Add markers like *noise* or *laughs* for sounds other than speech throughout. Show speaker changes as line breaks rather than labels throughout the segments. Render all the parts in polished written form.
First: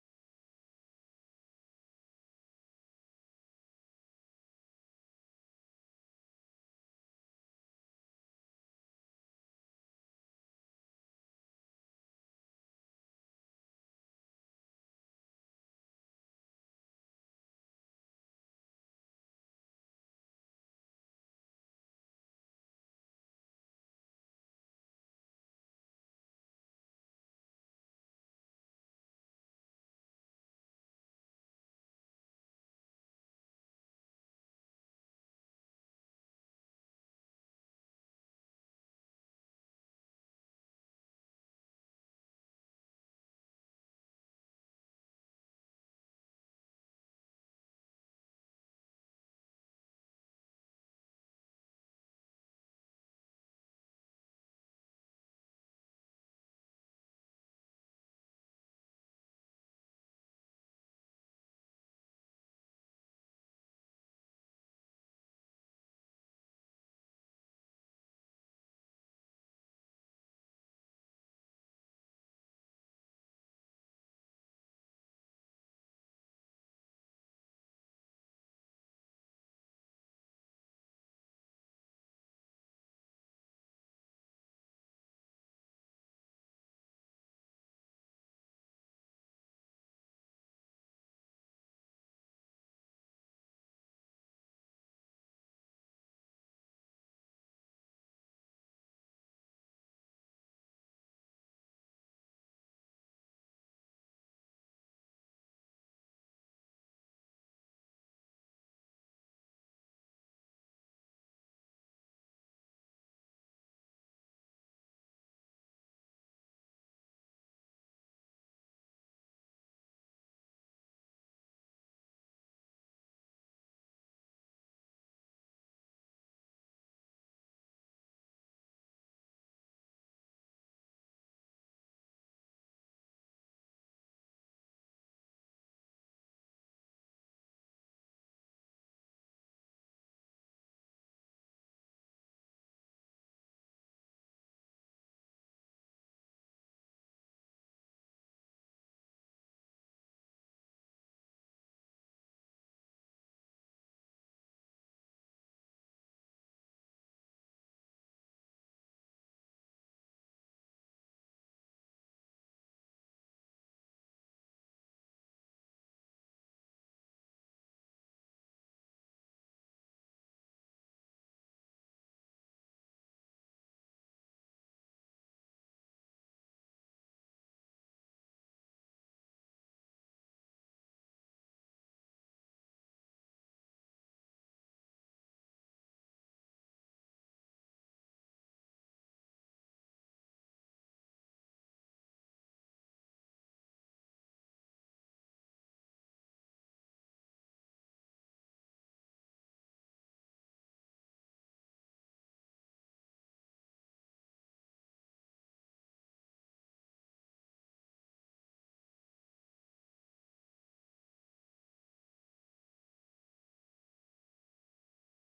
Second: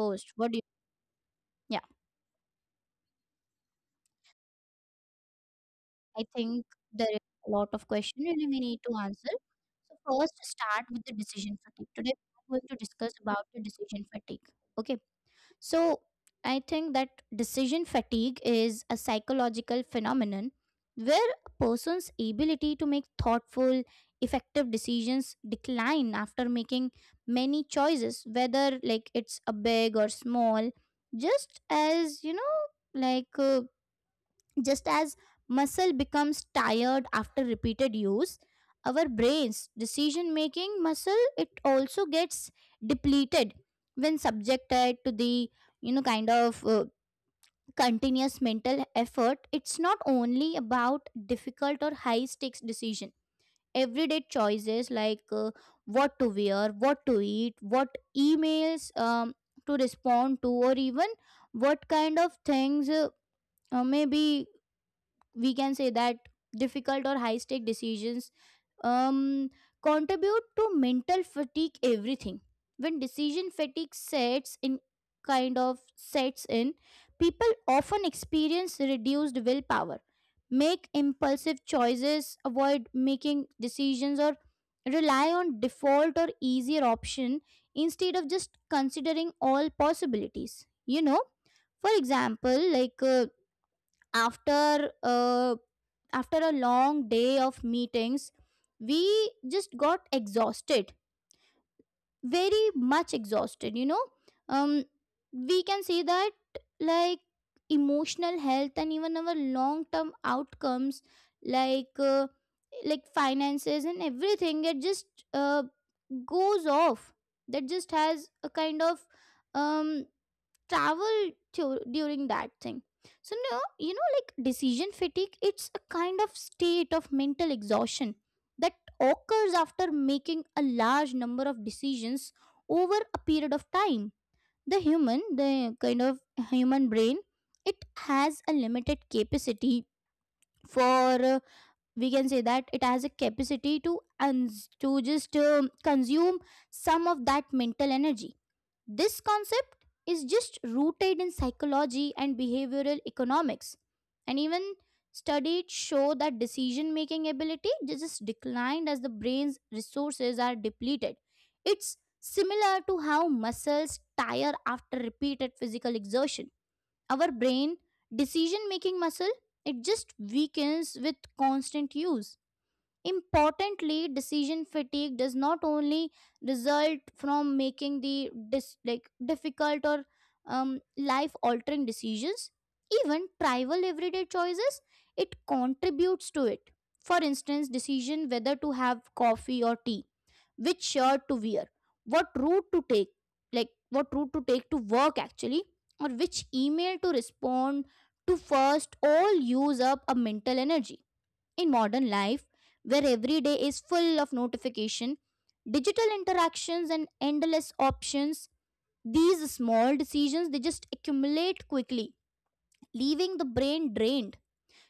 first. What do you? Yeah, I think there is a lot of question really we need to answer. So first, start with the decision fatigue. Today, we're going to discuss about the decision fatigue. Okay. So I think that decision fatigue is a psychological phenomenon where a person's ability to make thoughtful, effective decisions decline after making many choices, whether like it's a big or small, just as like uh, just as muscle becomes tired after repeated use. Our brain's decision making muscle, it also gets depleted when subjected to the you know kind of uh, continuous mental effort. It's not only about difficult or high stakes decision. Everyday choices what to wear, what to eat, what emails to respond to, or even what kind of things maybe we can say that difficult or high stake decisions, um, contribute to mental fatigue everything. When decision fatigue sets in, people often experience reduced willpower, make impulsive choices, avoid making decisions, or rely on default or easier option instead of just considering all possibilities, you know. For example, after uh, after a long day of meetings, we just got exhausted, very much exhausted, you know. um we can say that like emotional health and even our long term outcomes, like uh, like finances and everything, it just uh, goes off. That just has a kind of um travel to, during that thing. So no you know like decision fatigue, it's a kind of state of mental exhaustion that occurs after making a large number of decisions over a period of time. The human brain, it has a limited capacity for we can say that, it has a capacity to uns to just consume some of that mental energy. This concept is just rooted in psychology and behavioral economics, and even studies show that decision making ability just declined as the brain's resources are depleted. It's similar to how muscles tire after repeated physical exertion. Our brain decision making muscle, it just weakens with constant use. Importantly, decision fatigue does not only result from making like difficult or life altering decisions. Even trivial everyday choices, it contributes to it. For instance, decision whether to have coffee or tea, which shirt to wear, what route to take, like what route to take to work actually, or which email to respond to first, all use up a mental energy. In modern life, where every day is full of notification, digital interactions and endless options, these small decisions, they just accumulate quickly, leaving the brain drained.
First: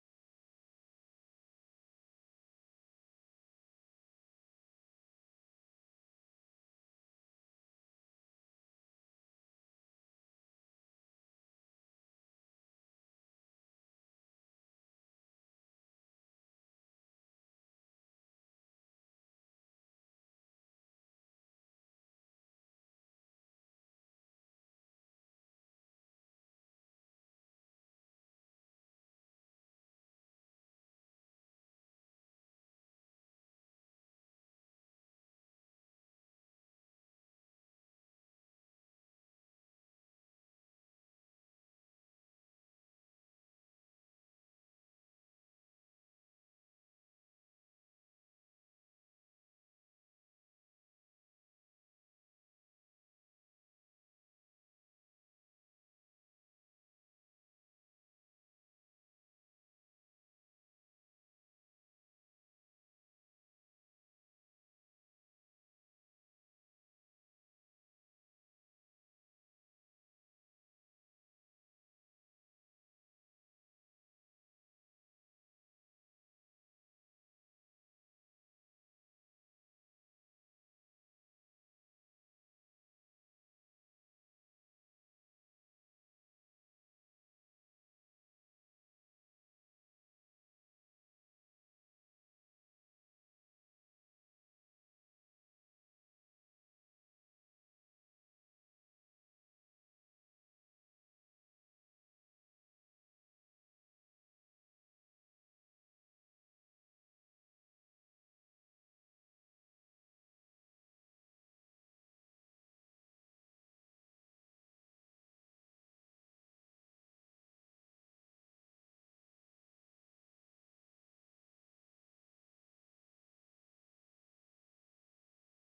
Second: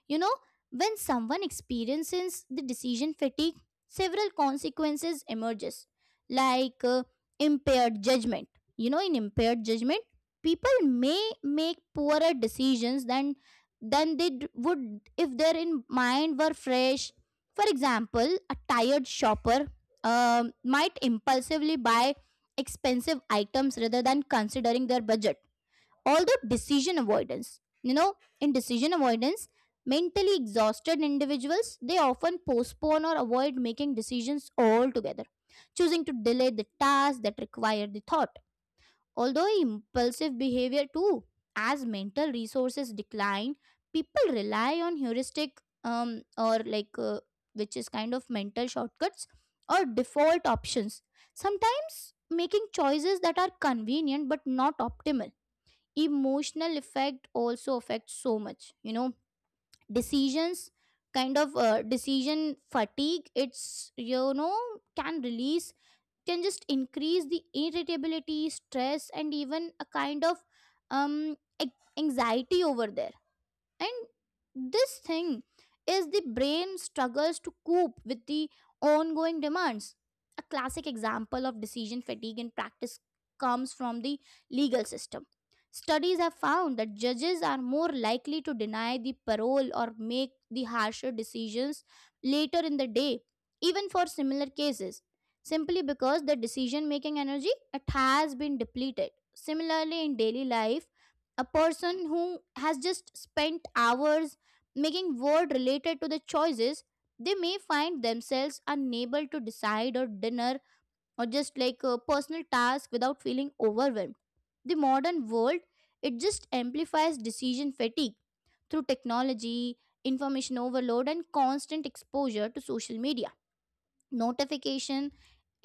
You know, when someone experiences the decision fatigue, several consequences emerges, like uh, impaired judgment. You know, in impaired judgment, people may make poorer decisions than they would if their in mind were fresh. For example, a tired shopper might impulsively buy expensive items rather than considering their budget. Although decision avoidance, you know, in decision avoidance, mentally exhausted individuals, they often postpone or avoid making decisions altogether, choosing to delay the tasks that require the thought. Although impulsive behavior too, as mental resources decline, people rely on heuristic, or like which is kind of mental shortcuts or default options, sometimes making choices that are convenient but not optimal. Emotional effect also affects so much, you know. Decisions, decision fatigue, it's you know, can release, can just increase the irritability, stress and even a kind of um ac- anxiety over there. And this thing is, the brain struggles to cope with the ongoing demands. A classic example of decision fatigue in practice comes from the legal system. Studies have found that judges are more likely to deny the parole or make the harsher decisions later in the day, even for similar cases, simply because the decision making energy, it has been depleted. Similarly, in daily life, a person who has just spent hours making word related to the choices, they may find themselves unable to decide or dinner or just like a personal task without feeling overwhelmed. The modern world, it just amplifies decision fatigue through technology, information overload and constant exposure to social media, notification,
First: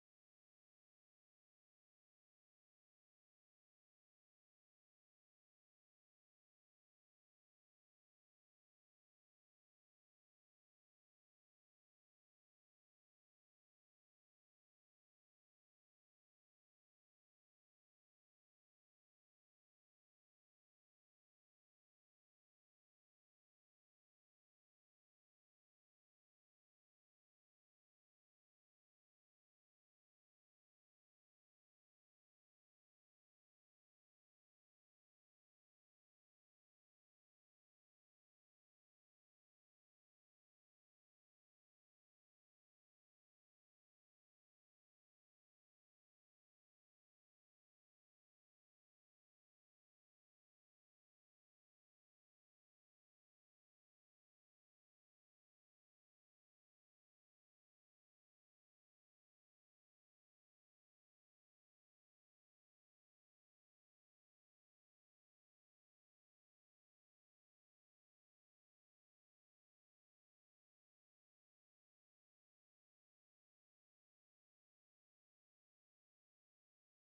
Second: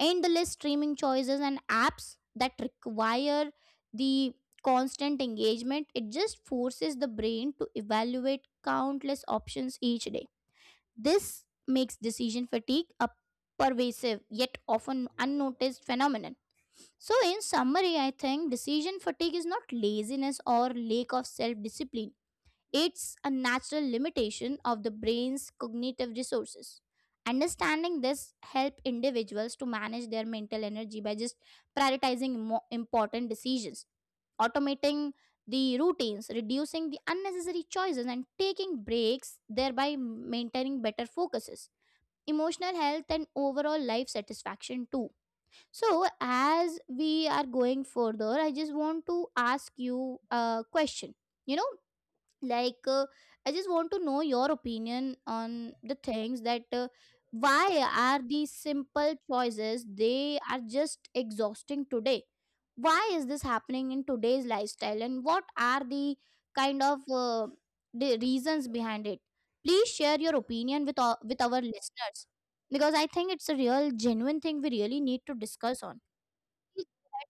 endless streaming choices and apps that require the constant engagement, it just forces the brain to evaluate countless options each day. This makes decision fatigue a pervasive yet often unnoticed phenomenon. So in summary, I think decision fatigue is not laziness or lack of self discipline. It's a natural limitation of the brain's cognitive resources. Understanding this help individuals to manage their mental energy by just prioritizing important decisions, automating the routines, reducing the unnecessary choices and taking breaks, thereby maintaining better focuses, emotional health and overall life satisfaction too. So as we are going further, I just want to ask you a question, you know, like uh, I just want to know your opinion on the things that why are these simple choices, they are just exhausting today? Why is this happening in today's lifestyle and what are the kind of uh, the reasons behind it? Please share your opinion with with our listeners, because I think it's a real genuine thing we really need to discuss on. Please go ahead.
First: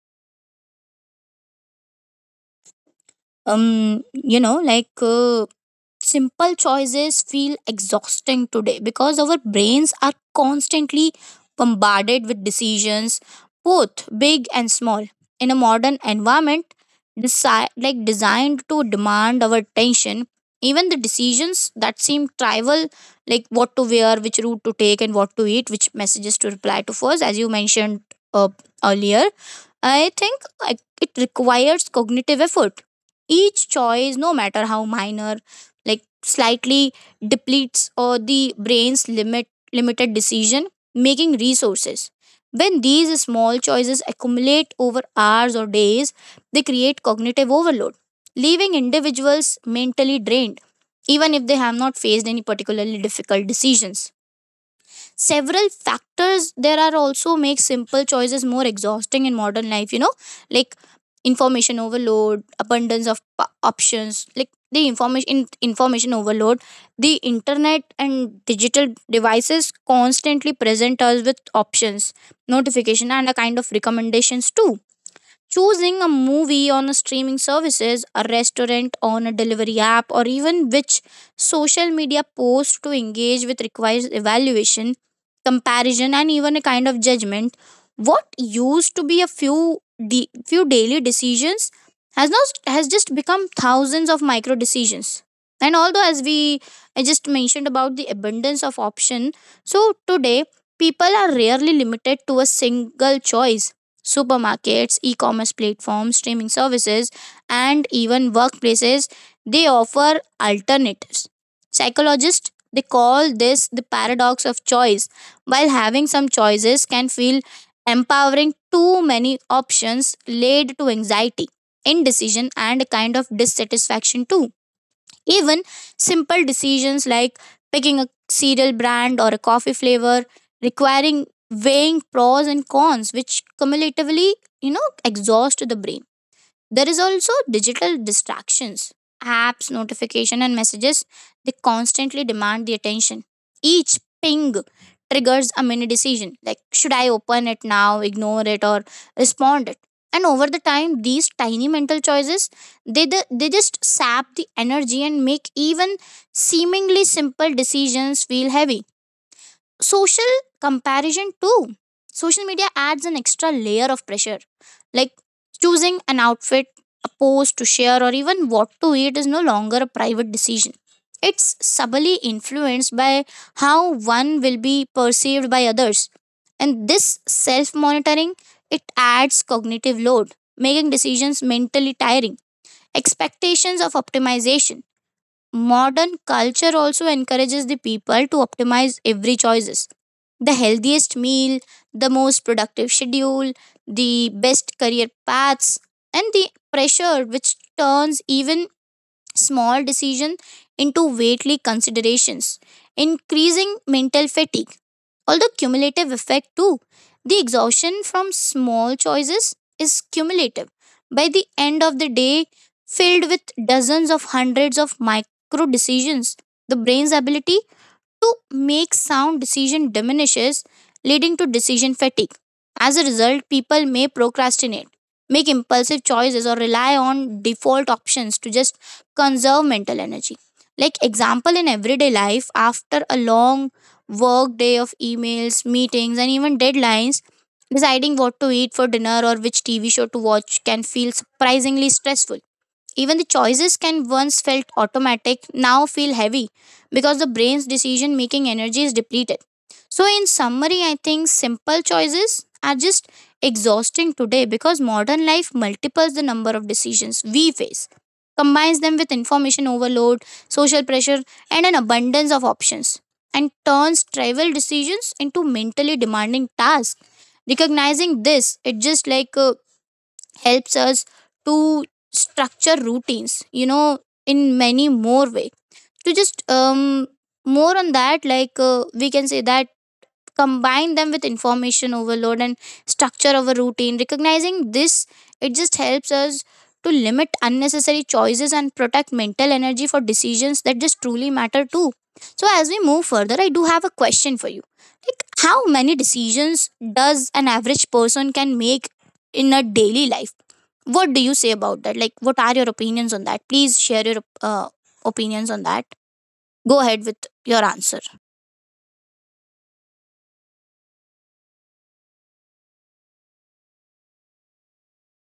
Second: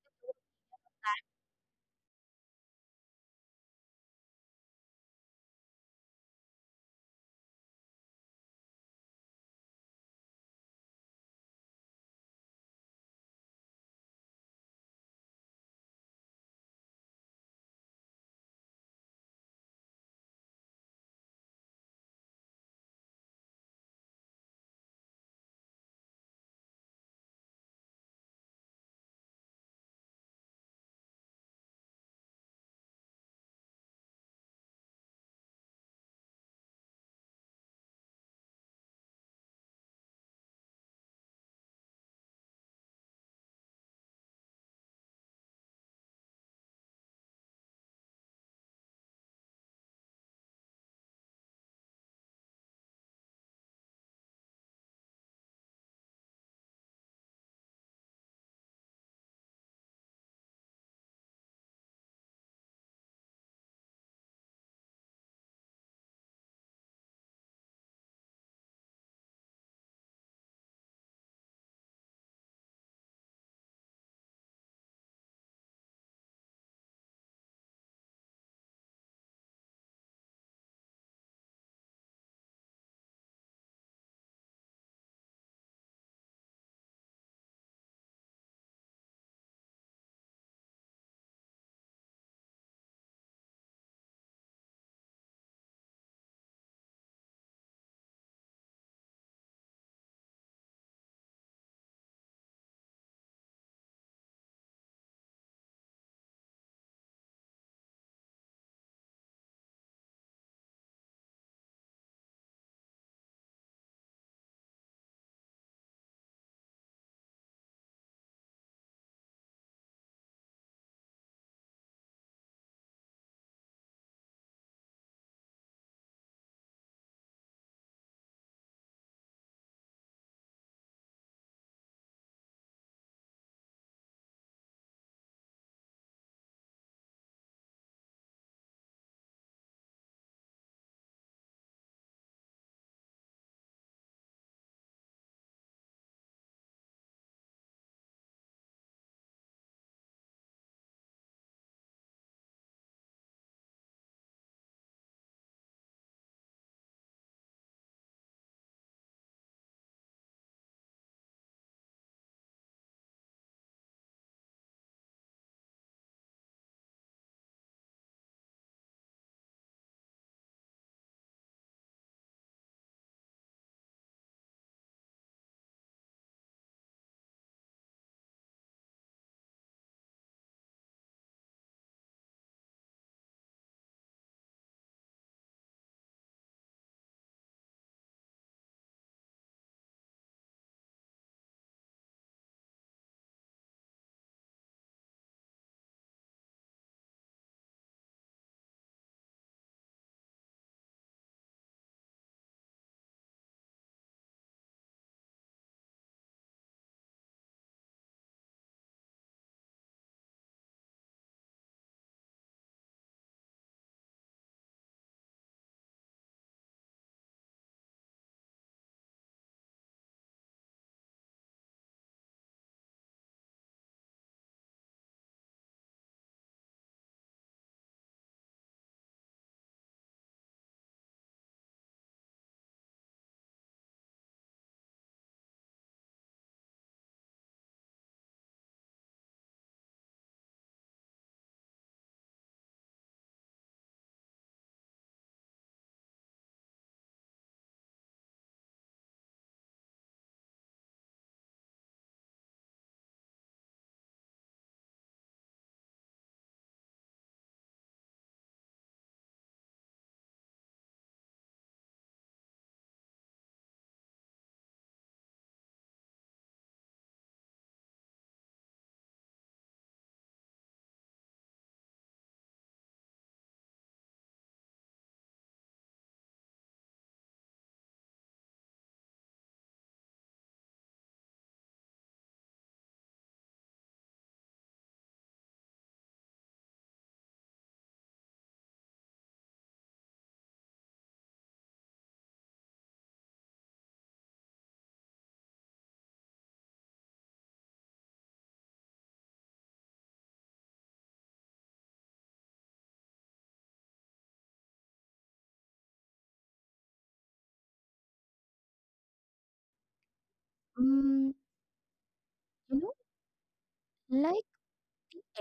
um you know like uh, Simple choices feel exhausting today because our brains are constantly bombarded with decisions, both big and small, in a modern environment designed to demand our attention. Even the decisions that seem trivial, like what to wear, which route to take and what to eat, which messages to reply to first, as you mentioned uh, earlier, I think like it requires cognitive effort. Each choice, no matter how minor, like slightly depletes or the brain's limited decision making resources. When these small choices accumulate over hours or days, they create cognitive overload, leaving individuals mentally drained, even if they have not faced any particularly difficult decisions. Several factors there are also make simple choices more exhausting in modern life, you know, like information overload, abundance of options. Like the information overload, the internet and digital devices constantly present us with options, notification and a kind of recommendations too. Choosing a movie on a streaming services, a restaurant on a delivery app, or even which social media post to engage with requires evaluation, comparison and even a kind of judgment. What used to be a few few daily decisions has not has just become thousands of micro decisions. And although, as we, I just mentioned about the abundance of option, so today people are rarely limited to a single choice. Supermarkets, e commerce platforms, streaming services, and even workplaces, they offer alternatives. Psychologists they call this the paradox of choice. While having some choices can feel empowering, too many options lead to anxiety, indecision, and a kind of dissatisfaction too. Even simple decisions, like picking a cereal brand or a coffee flavor, requiring weighing pros and cons, which cumulatively, exhaust the brain. There is also digital distractions. Apps, notification and messages, they constantly demand the attention. Each ping triggers a mini decision, like should I open it now, ignore it or respond it. And over the time these tiny mental choices, they just sap the energy and make even seemingly simple decisions feel heavy. Social comparison too. Social media adds an extra layer of pressure, like choosing an outfit, a post to share, or even what to eat is no longer a private decision. It's subtly influenced by how one will be perceived by others, and this self monitoring, it adds cognitive load, making decisions mentally tiring. Expectations of optimization. Modern culture also encourages the people to optimize every choices. The healthiest meal, the most productive schedule, the best career paths, and the pressure which turns even small decision into weightly considerations, increasing mental fatigue, although cumulative effect too. The exhaustion from small choices is cumulative. By the end of the day, filled with dozens of hundreds of micro decisions, the brain's ability to make sound decision diminishes, leading to decision fatigue. As a result, people may procrastinate, make impulsive choices, or rely on default options to just conserve mental energy. Like example, in everyday life, after a long work day of emails, meetings and even deadlines, deciding what to eat for dinner or which TV show to watch can feel surprisingly stressful. Even the choices can once felt automatic now feel heavy, because the brain's decision making energy is depleted. So, in summary, I think simple choices are just exhausting today because modern life multiples the number of decisions we face, combines them with information overload, social pressure, and an abundance of options, and turns trivial decisions into mentally demanding tasks. Recognizing this, it just helps us to structure routines, you know, in many more way, to just more on that. Like, we can say that combine them with information overload and structure our routine. Recognizing this, it just helps us to limit unnecessary choices and protect mental energy for decisions that just truly matter too. So as we move further, I do have a question for you, like how many decisions does an average person can make in a daily life? What do you say about that? Like what are your opinions on that? Please share your opinions on that. Go ahead with your answer.
Mm, you know, like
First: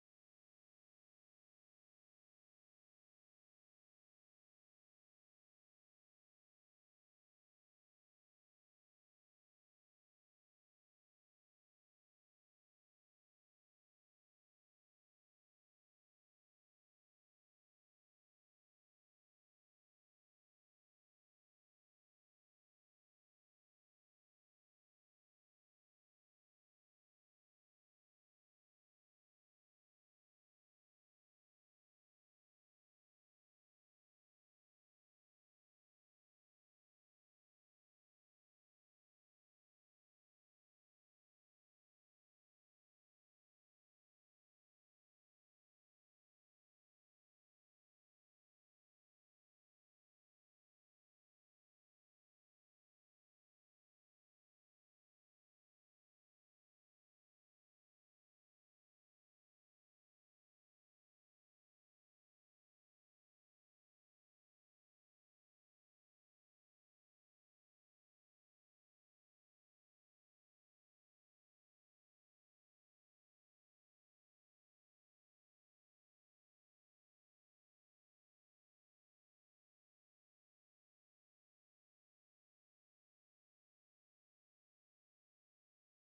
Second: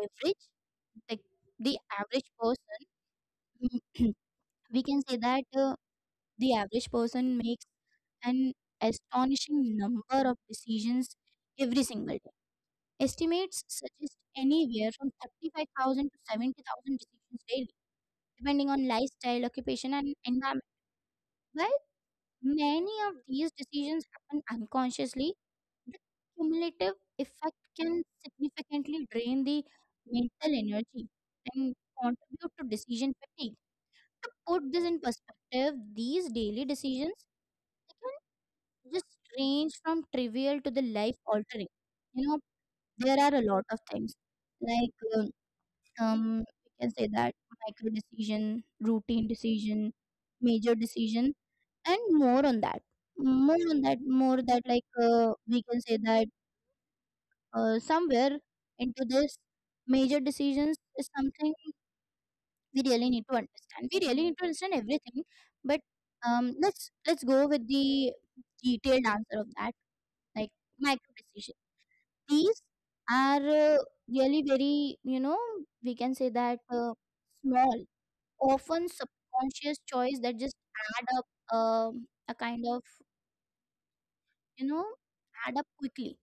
average like the average person *clears throat* we can say that, the average person makes an astonishing number of decisions every single day. Estimates suggest anywhere from 35,000 to 70,000 decisions daily, depending on lifestyle, occupation and environment. While many of these decisions happen unconsciously, the cumulative effect can significantly drain the mental energy and contribute to decision fatigue. To put this in perspective, these daily decisions, they can just range from trivial to the life altering. You know, there are a lot of things like um, we can say that, micro decision, routine decision, major decision, and more on that. More on that, more that like we can say that somewhere into this, major decisions is something we really need to understand, everything. But let's go with the detailed answer of that. Like micro decisions, these are really very, you know, we can say that, small, often subconscious choice that just add up, a kind of you know add up quickly.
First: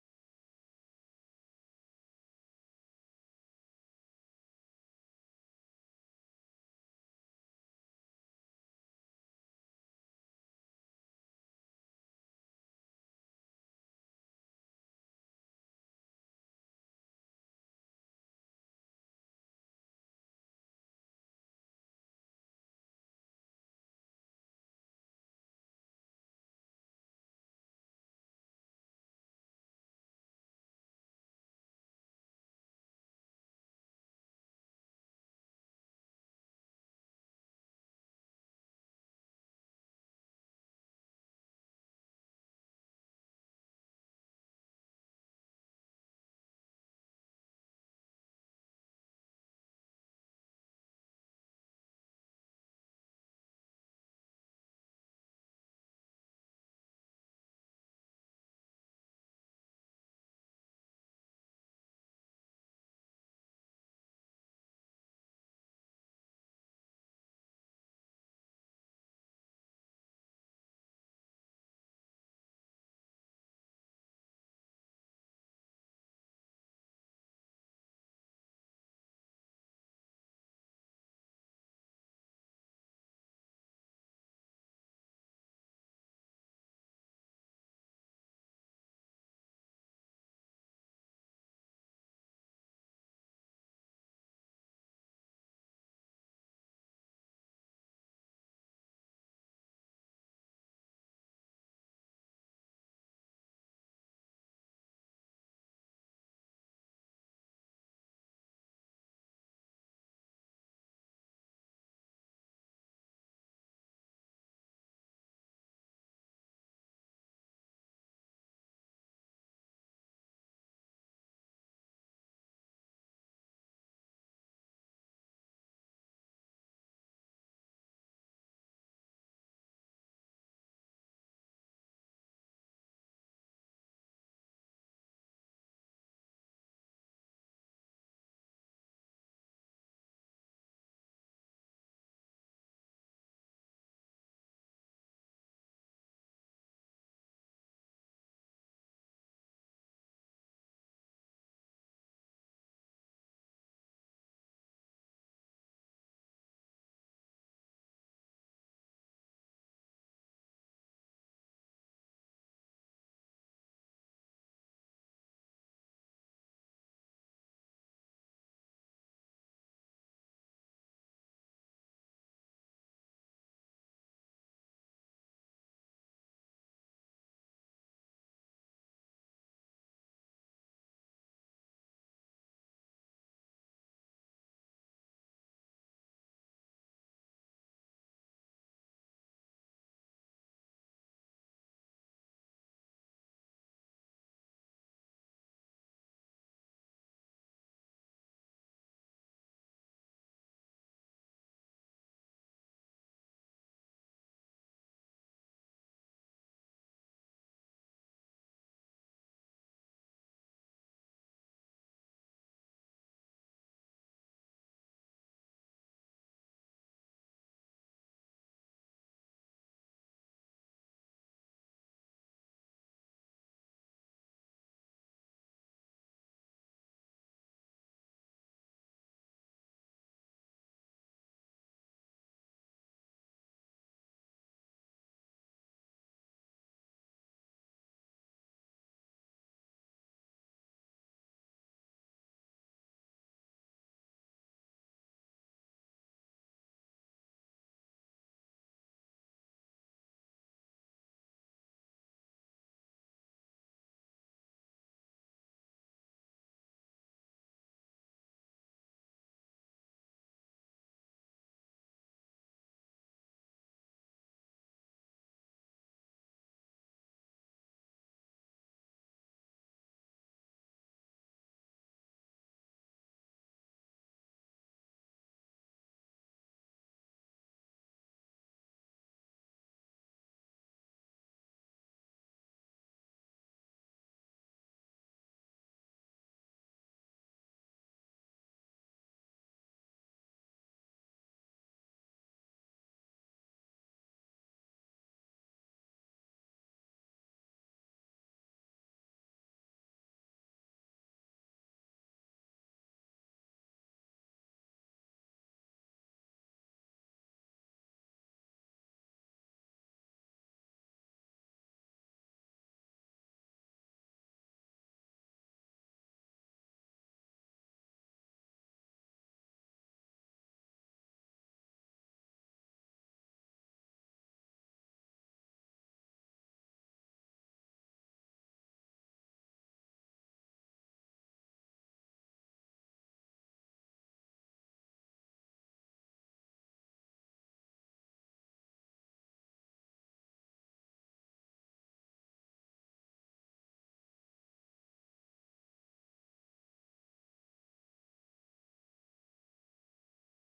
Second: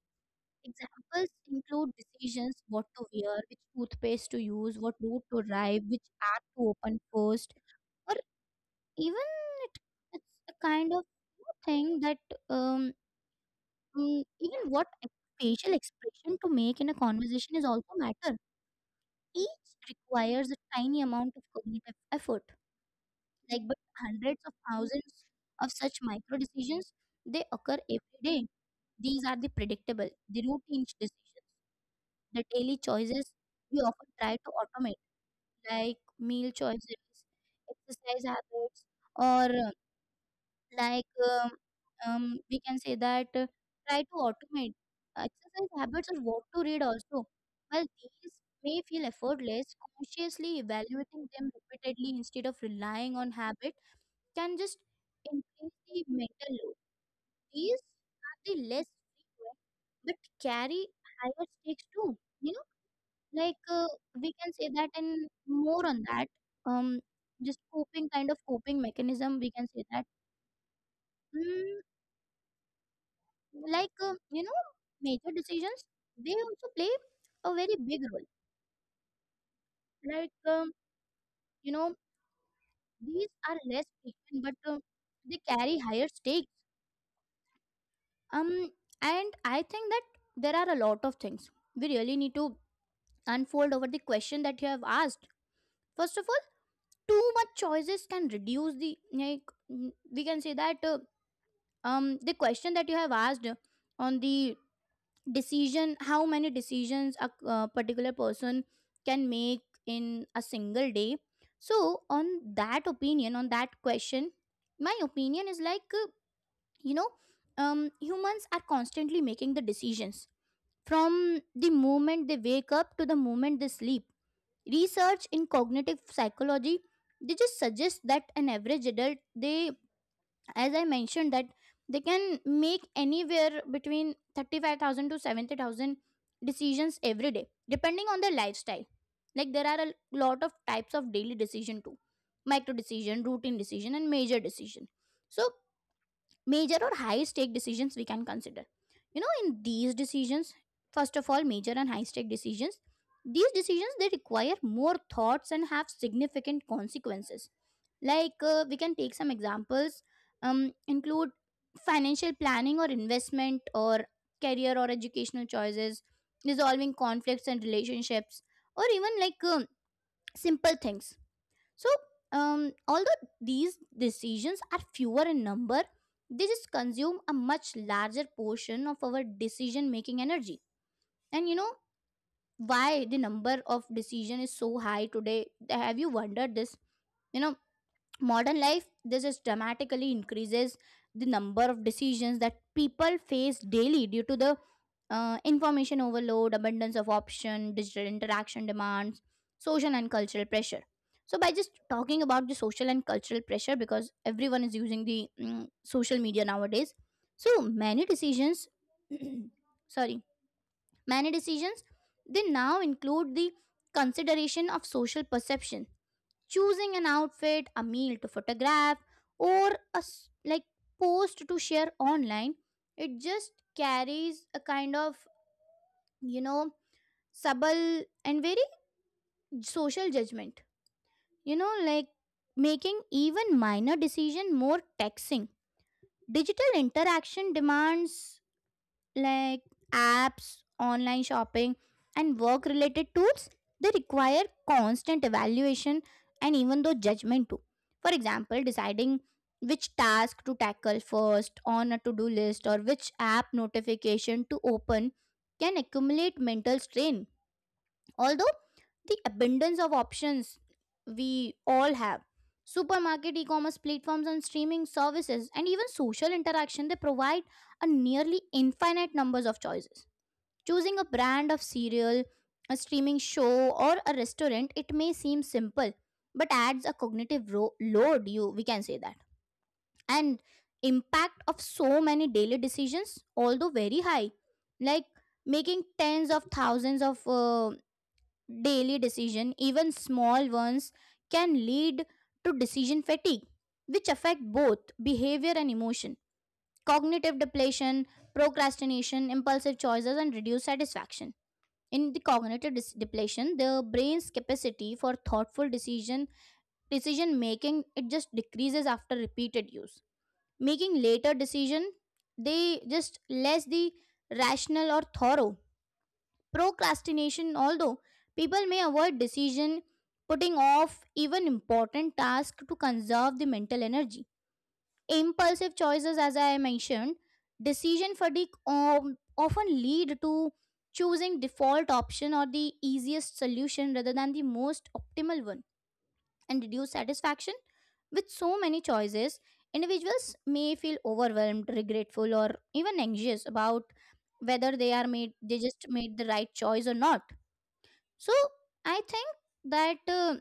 Examples include decisions what to wear, which toothpaste to use, what route to drive, which app to open first, or even it, it's a kind of thing that, um, even facial expression to make in a conversation is also matter. Each requires a tiny amount of cognitive effort, like but hundreds of thousands of such micro decisions, they occur every day. These are the predictable, the routine decisions. The daily choices we often try to automate, like meal choices, exercise habits, or like um, we can say that, try to automate. Exercise habits or what to read also. While these may feel effortless, consciously evaluating them repeatedly instead of relying on habit can just increase the mental load. These are the less frequent but carry higher stakes too. You know, like, uh, we can say that, and more on that. Um, just coping, kind of coping mechanism, we can say that. Mm, you know, major decisions, they also play a very big role. Like, you know, these are less frequent, but they carry higher stakes. Um, and I think that there are a lot of things we really need to unfold over the question that you have asked. First of all, too much choices can reduce the like we can say that the question that you have asked on the decision, how many decisions a particular person can make in a single day. So on that opinion, on that question, my opinion is like you know humans are constantly making the decisions from the moment they wake up to the moment they sleep. Research in cognitive psychology, they just suggest that an average adult, they, as I mentioned, that they can make anywhere between 35,000 to 70,000 decisions every day depending on their lifestyle. Like, there are a lot of types of daily decision too: micro decision, routine decision, and major decision. So major or high stake decisions we can consider. In these decisions, first of all, major and high stake decisions, these decisions they require more thoughts and have significant consequences. Like, we can take some examples: include financial planning, or investment, or career or educational choices, resolving conflicts and relationships, or even like simple things. So although these decisions are fewer in number, they just consume a much larger portion of our decision making energy. And you know why the number of decision is so high today? Have you wondered this? You know, modern life, this is dramatically increases the number of decisions that people face daily, due to the information overload, abundance of option, digital interaction demands, social and cultural pressure. So, by just talking about the social and cultural pressure, because everyone is using the social media nowadays, so many decisions *clears throat* sorry, many decisions, they now include the consideration of social perception. Choosing an outfit, a meal to photograph, or a like post to share online, it just carries a kind of you know subtle and very social judgment. You know, like making even minor decision more taxing. Digital interaction demands like apps, online shopping, and work related tools, they require constant evaluation and even though judgment too. For example, deciding which task to tackle first on a to do list, or which app notification to open, can accumulate mental strain. Although the abundance of options we all have, supermarket, e-commerce platforms and streaming services and even social interaction, they provide a nearly infinite numbers of choices. Choosing a brand of cereal, a streaming show or a restaurant, it may seem simple, but adds a cognitive load, you we can say that. And impact of so many daily decisions, although very high, like making tens of thousands of daily decision, even small ones, can lead to decision fatigue, which affect both behavior and emotion: cognitive depletion, procrastination, impulsive choices, and reduced satisfaction. In the cognitive depletion, the brain's capacity for thoughtful decision making, it just decreases after repeated use, making later decision, they just less the rational or thorough. Procrastination, although people may avoid decision, putting off even important tasks to conserve the mental energy. Impulsive choices, as I mentioned, decision fatigue often lead to choosing default option or the easiest solution rather than the most optimal one. And reduce satisfaction, with so many choices, individuals may feel overwhelmed, regretful, or even anxious about whether they are made, they just made the right choice or not. So I think that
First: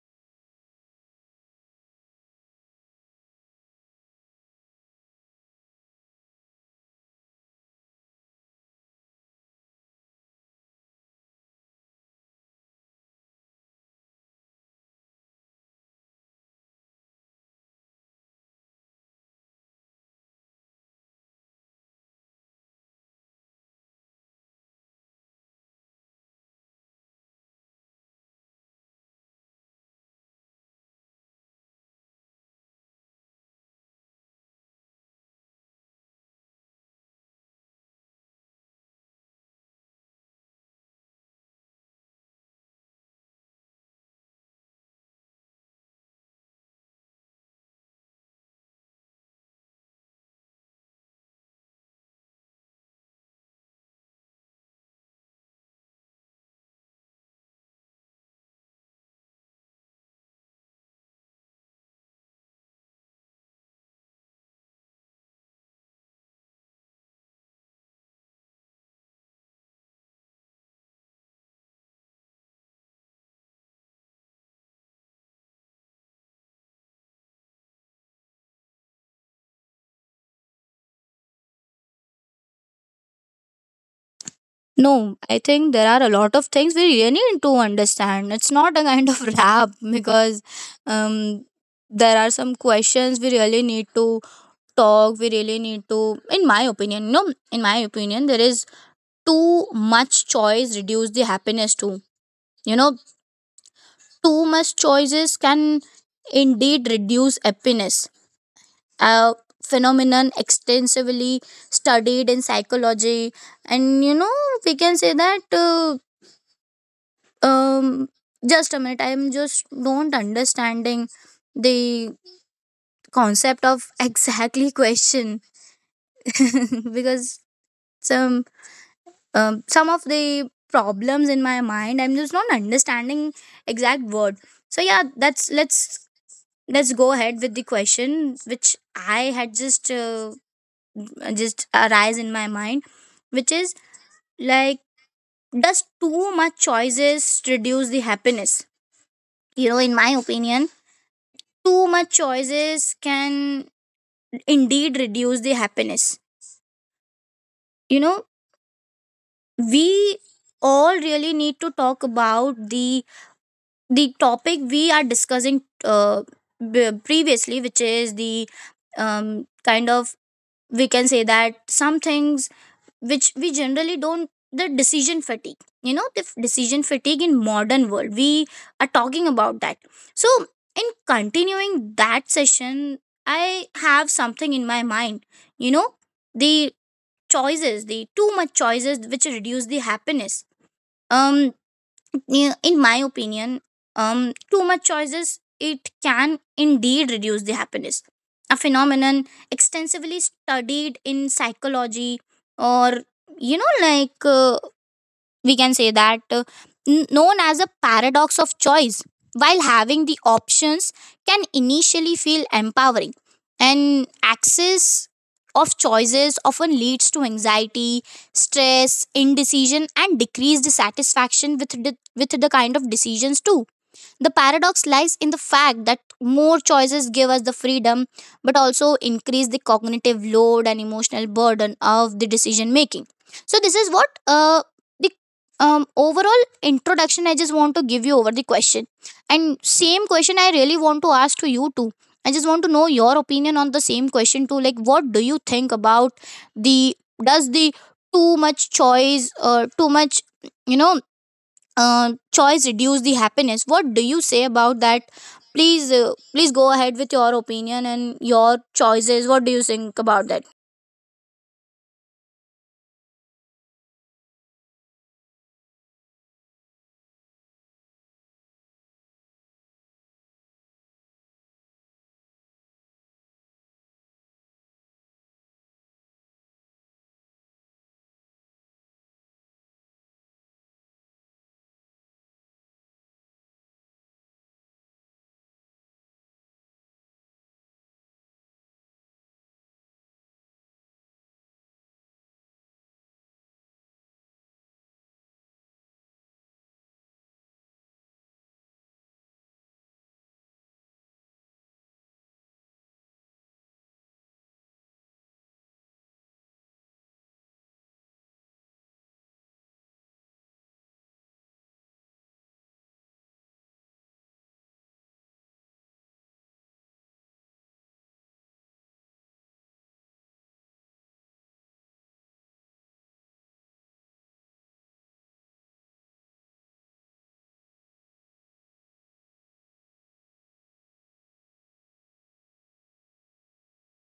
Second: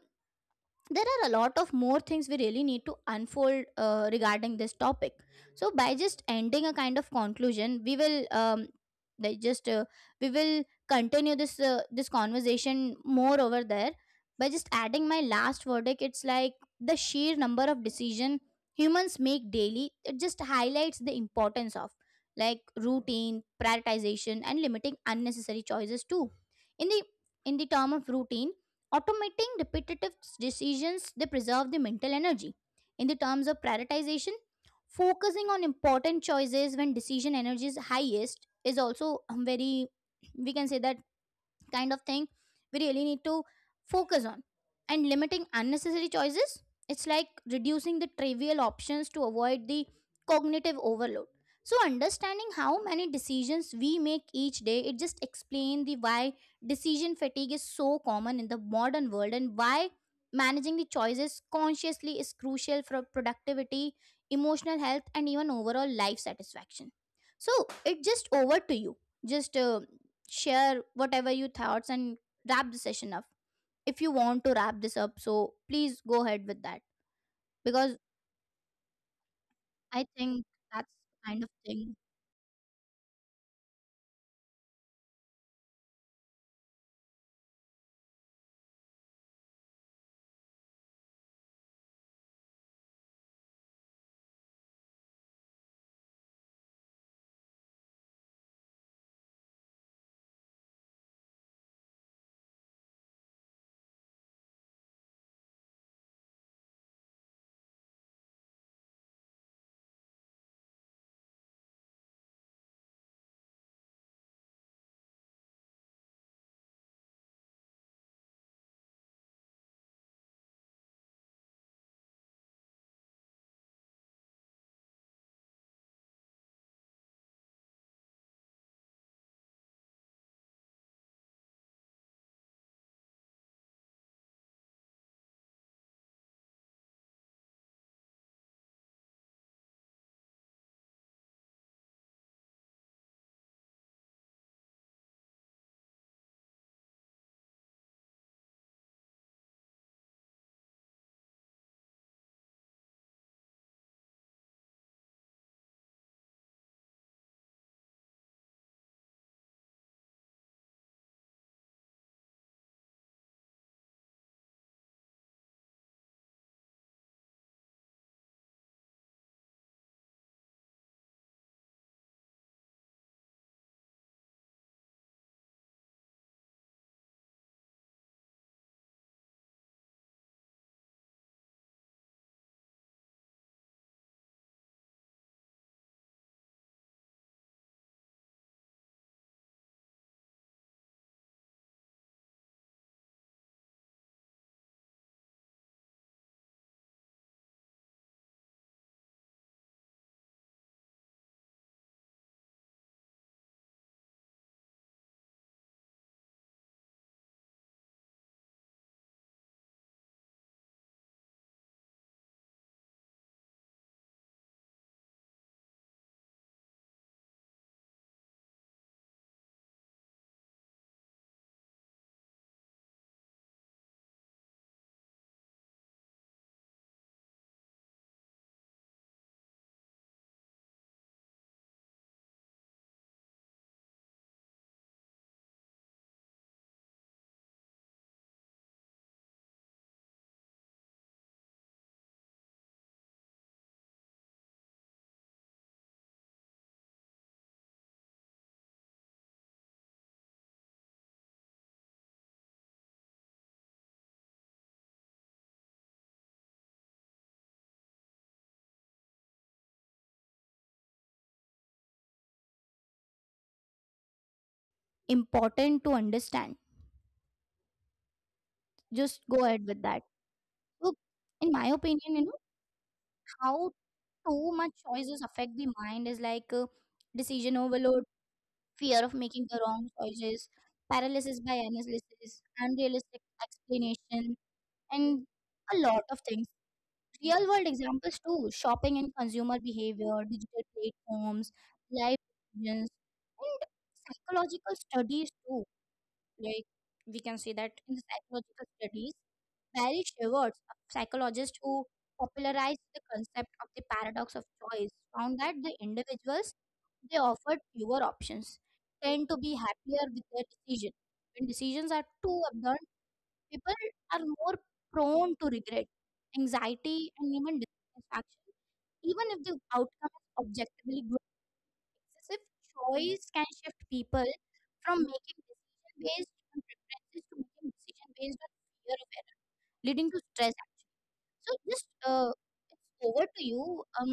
there are a lot of more things we really need to unfold regarding this topic. So, by just ending a kind of conclusion, we will like just we will continue this conversation more over there. By just adding my last verdict, it's like the sheer number of decision humans make daily, it just highlights the importance of like routine, prioritization, and limiting unnecessary choices too. In the in the term of routine, automating repetitive decisions, they preserve the mental energy. In the terms of prioritization, focusing on important choices when decision energy is highest is also very, we can say that, kind of thing we really need to focus on. And limiting unnecessary choices, it's like reducing the trivial options to avoid the cognitive overload. So, understanding how many decisions we make each day, it just explains the why decision fatigue is so common in the modern world, and why managing the choices consciously is crucial for productivity, emotional health, and even overall life satisfaction. So, it just over to you. Just share whatever you thoughts and wrap the session up. If you want to wrap this up, so please go ahead with that, because I think that's kind of thing
No, I think there are a lot of things we really need to understand. It's not a kind of *laughs* rap because um, there are some questions we really need to talk. We really need to, in my opinion, you know, in my opinion, there is too much choice reduce the happiness too. You know, too much choices can indeed reduce happiness, a phenomenon extensively studied in psychology. And you know, we can say that um, just a minute, I'm just don't understanding the concept of exactly question *laughs* because some, some of the problems in my mind I'm just not understanding exact word. So yeah, that's, let's go ahead with the question which I had just arise in my mind, which is like, does too much choices reduce the happiness? You know, in my opinion, too much choices can indeed reduce the happiness. You know, we all really need to talk about the topic we are discussing, previously, which is the kind of, we can say that some things, which we generally don't, the decision fatigue. You know, the decision fatigue in modern world we are talking about that. So in continuing that session, I have something in my mind, you know, the choices, the too much choices which reduce the happiness. um yeah, in my opinion, too much choices it can indeed reduce the happiness. A phenomenon extensively studied in psychology, or you know like we can say that n- known as a paradox of choice. While having the options can initially feel empowering, and access of choices often leads to anxiety, stress, indecision and decreased satisfaction with the kind of decisions too. The paradox lies in the fact that more choices give us the freedom, but also increase the cognitive load and emotional burden of the decision making. So, this is what the overall introduction I just want to give you over the question. And same question I really want to ask to you too. I just want to know your opinion on the same question too. Like, what do you think about the does the too much choice or too much, you know, choice reduce the happiness? What do you say about that? Please, please go ahead with your opinion and your choices. What do you think about that?
important to understand. Just go ahead with that. So, in my opinion, you know, how too much choices affect the mind is like decision overload, fear of making the wrong choices, paralysis by analysis, unrealistic explanation, and a lot of things. Real world examples too: shopping and consumer behavior, digital platforms, life decisions, and psychological studies too. Like, we can see that in the psychological studies, Barry Schwartz, a psychologist who popularized the concept of the paradox of choice, found that the individuals they offered fewer options tend to be happier with their decision. When decisions are too abundant, people are more prone to regret, anxiety, and even dissatisfaction, even if the outcome is objectively good. It's as if choice can shift people from making decision based on preferences to making decision based on fear of error, leading to stress. So, just it's over to you. Um,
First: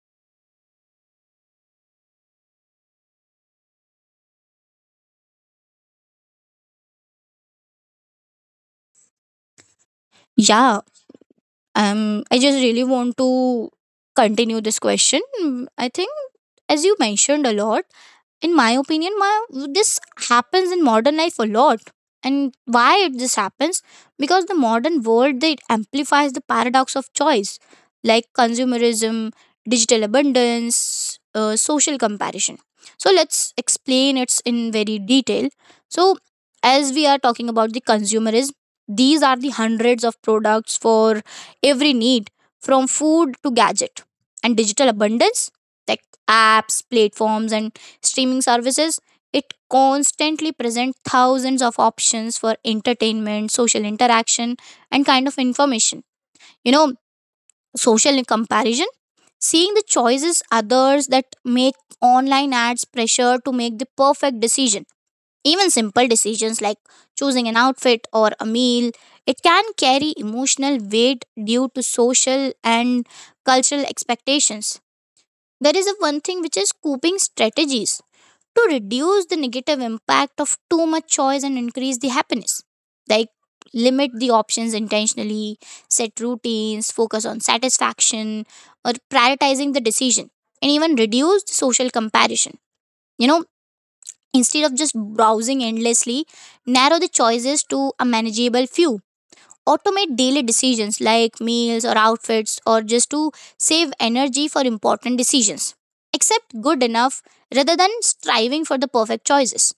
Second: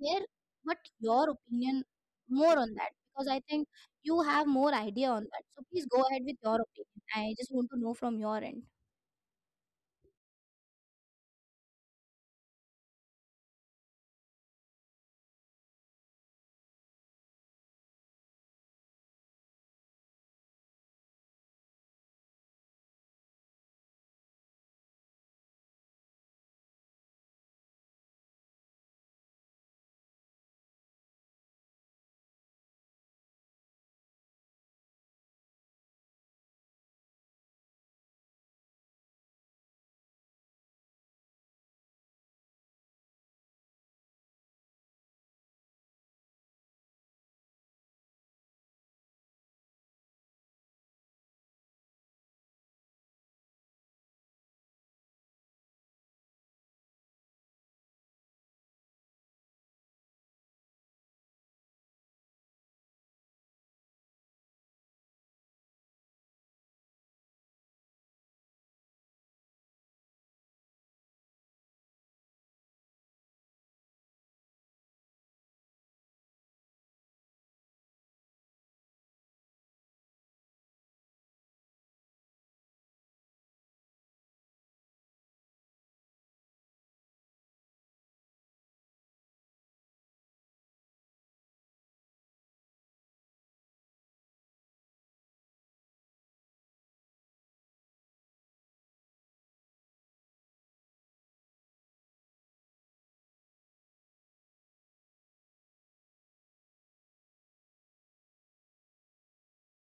share what your opinion more on that, because I think you have more idea on that. So please go ahead with your opinion. I just want to know from your end.
Yeah. I just really want to continue this question. Mm, I think, as you mentioned a lot, in my opinion, my this happens in modern life a lot. And why it this happens? Because the modern world they amplifies the paradox of choice, like consumerism, digital abundance, social comparison. So let's explain it in very detail. So as we are talking about the consumerism, these are the hundreds of products for every need, from food to gadget, and digital abundance, like apps, platforms and streaming services, it constantly present thousands of options for entertainment, social interaction and kind of information. You know, social comparison, seeing the choices others that make, online ads, pressure to make the perfect decision. Even simple decisions like choosing an outfit or a meal, it can carry emotional weight due to social and cultural expectations. There is a one thing which is coping strategies to reduce the negative impact of too much choice and increase the happiness. Like limit the options intentionally, set routines, focus on satisfaction or prioritizing the decision, and even reduce the social comparison. You know, instead of just browsing endlessly, narrow the choices to a manageable few. Automate daily decisions like meals or outfits, or just to save energy for important decisions. Accept good enough rather than striving for the perfect choices.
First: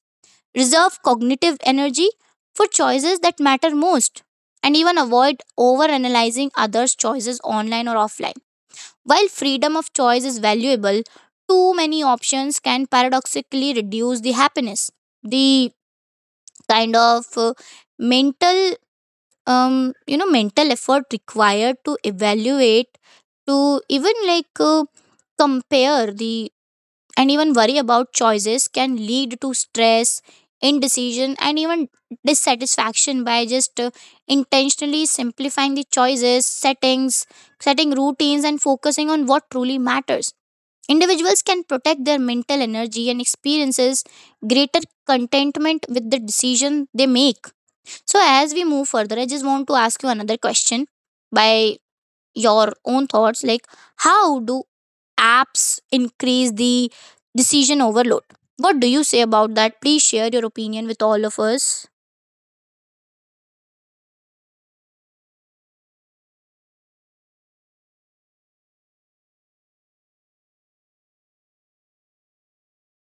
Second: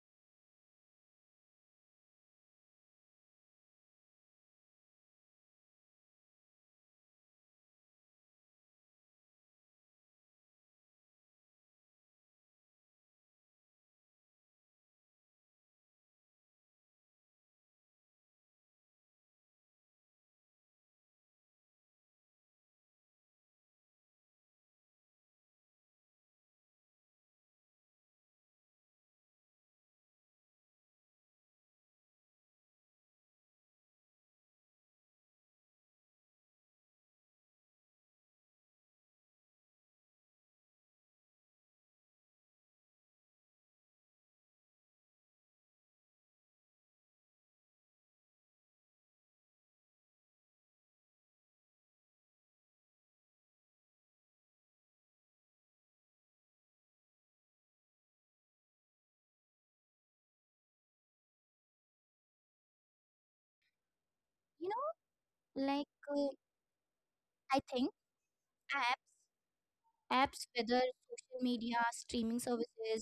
Reserve cognitive energy for choices that matter most, and even avoid overanalyzing others' choices online or offline. While freedom of choice is valuable, too many options can paradoxically reduce the happiness. The kind of uh, mental, mental effort required to evaluate, to even compare the and even worry about choices can lead to stress, indecision, and even dissatisfaction. By just intentionally simplifying the choices, setting routines, and focusing on what truly matters, individuals can protect their mental energy and experiences greater contentment with the decision they make. So, as we move further, I just want to ask you another question by your own thoughts, like, how do apps increase the decision overload? What do you say about that? Please share your opinion with all of us.
You know, like. Uh, I think apps, apps whether social media, streaming services,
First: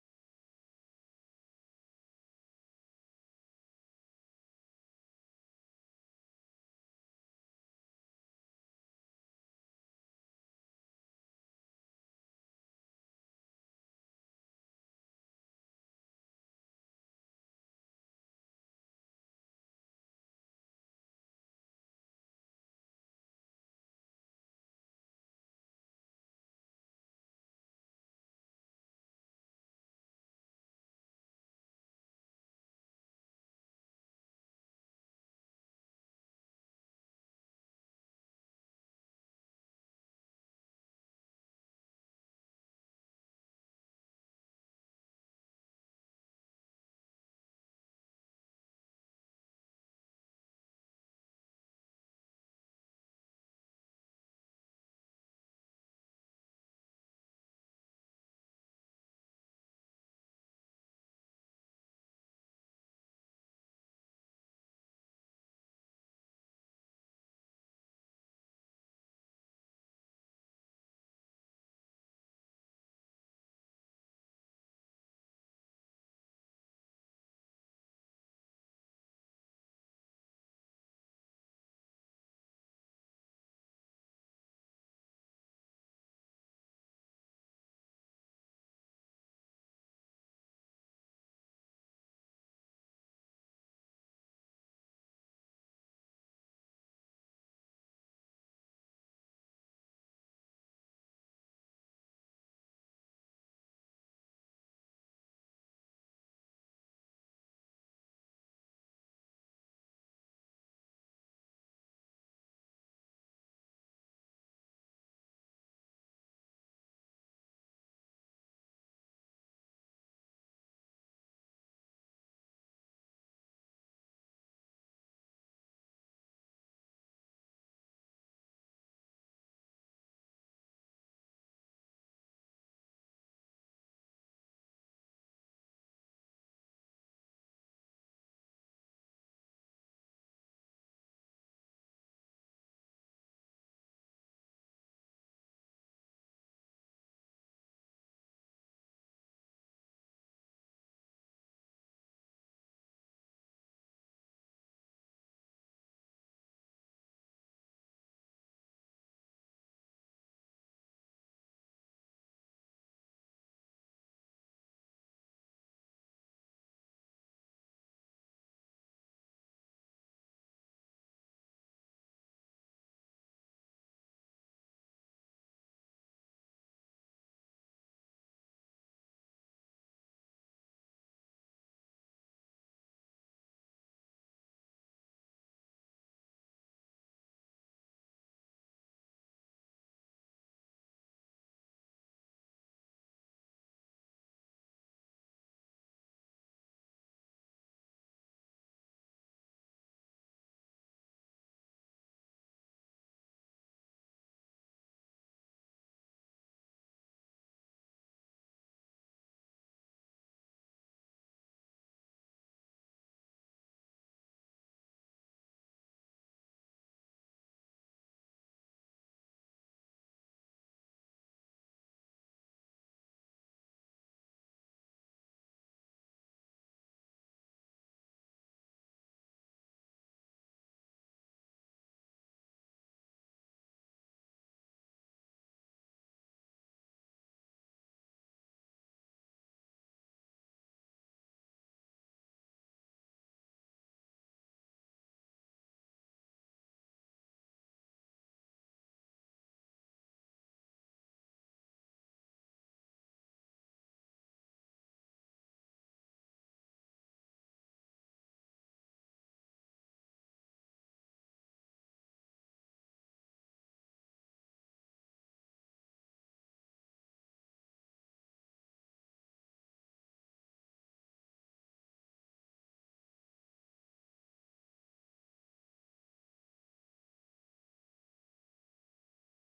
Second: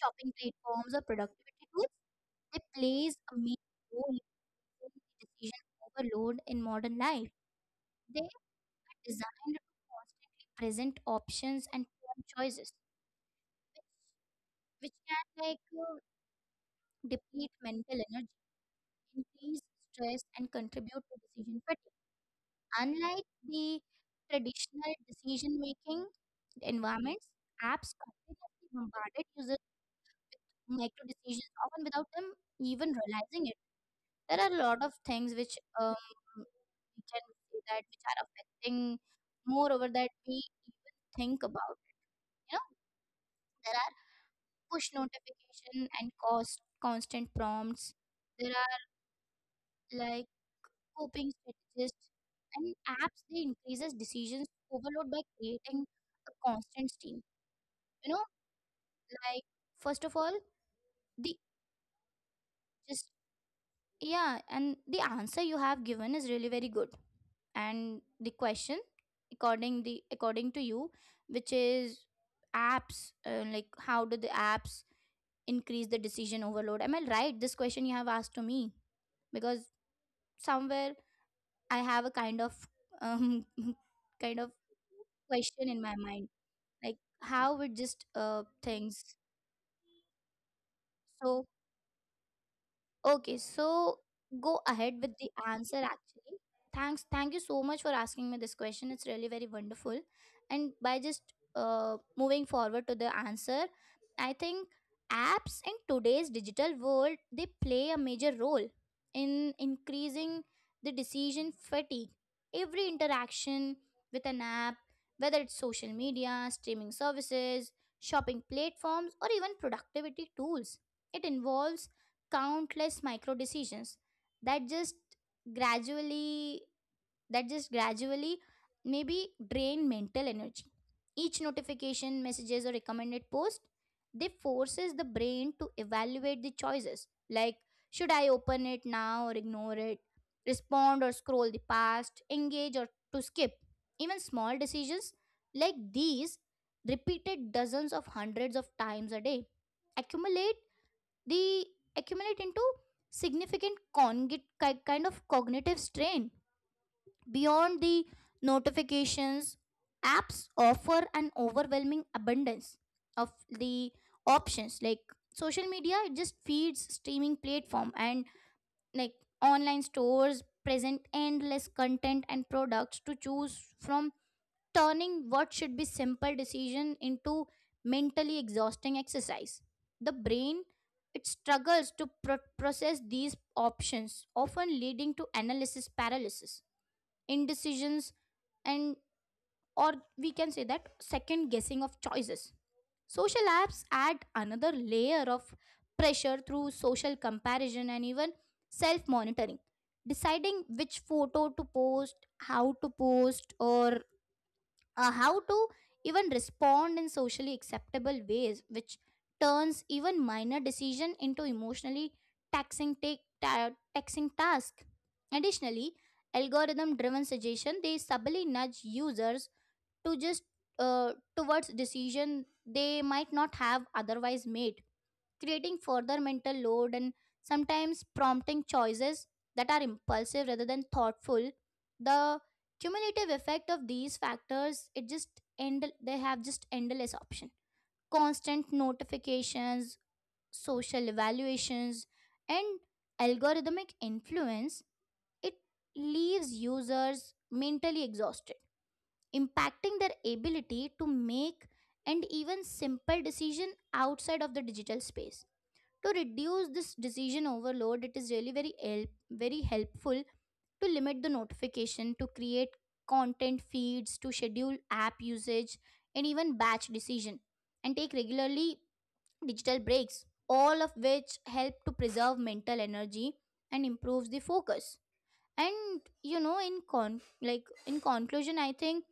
shopping platforms, or productivity tools, they plays a major role in the decision overload in modern life. They are designed to constantly present options and form choices, which can like deplete mental energy, increase stress, and contribute to decision fatigue. Unlike the traditional decision making environments, apps continuously bombarded users micro decisions, often without them even realizing it. There are a lot of things which we can say that, which are affecting more over that we even think about it. You know, there are push notification and cost constant prompts. There are like coping strategies, and apps they increases decisions overload by creating a constant stream. You know, like, first of all, the just yeah, and the answer you have given is really very good. And the question, according to you, which is apps, like how do the apps increase the decision overload, am I right? This question you have asked to me, because somewhere I have a kind of um, *laughs* kind of question in my mind, like how would just things. So okay, so go ahead with the answer actually. Thanks. Thank you so much for asking me this question. It's really very wonderful. And by just moving forward to the answer, I think apps in today's digital world, they play a major role in increasing the decision fatigue. Every interaction with an app, whether it's social media, streaming services, shopping platforms, or even productivity tools, it involves countless micro decisions that just gradually, that just gradually maybe drain mental energy. Each notification, messages, or recommended post, they forces the brain to evaluate the choices, like should I open it now or ignore it, respond or scroll the past, engage or to skip. Even small decisions like these, repeated dozens of hundreds of times a day, accumulate, they accumulate into significant kind of cognitive strain. Beyond the notifications, apps offer an overwhelming abundance of the options, like social media, it just feeds streaming platform and like online stores present endless content and products to choose from, turning what should be simple decision into mentally exhausting exercise. The brain, it struggles to process these options, often leading to analysis paralysis, indecisions, and, or we can say that, second guessing of choices. Social apps add another layer of pressure through social comparison and even self monitoring. Deciding which photo to post, how to post, or how to even respond in socially acceptable ways, which turns even minor decision into emotionally taxing task. Additionally, algorithm driven suggestion, they subtly nudge users to just uh, towards decision they might not have otherwise made, creating further mental load and sometimes prompting choices that are impulsive rather than thoughtful. The cumulative effect of these factors, it just end, they have just endless option, constant notifications, social evaluations, and algorithmic influence, it leaves users mentally exhausted, impacting their ability to make and even simple decision outside of the digital space. To reduce this decision overload, it is really very very helpful to limit the notification, to create content feeds, to schedule app usage, and even batch decision and take regularly digital breaks, all of which help to preserve mental energy and improves the focus. And in conclusion, I think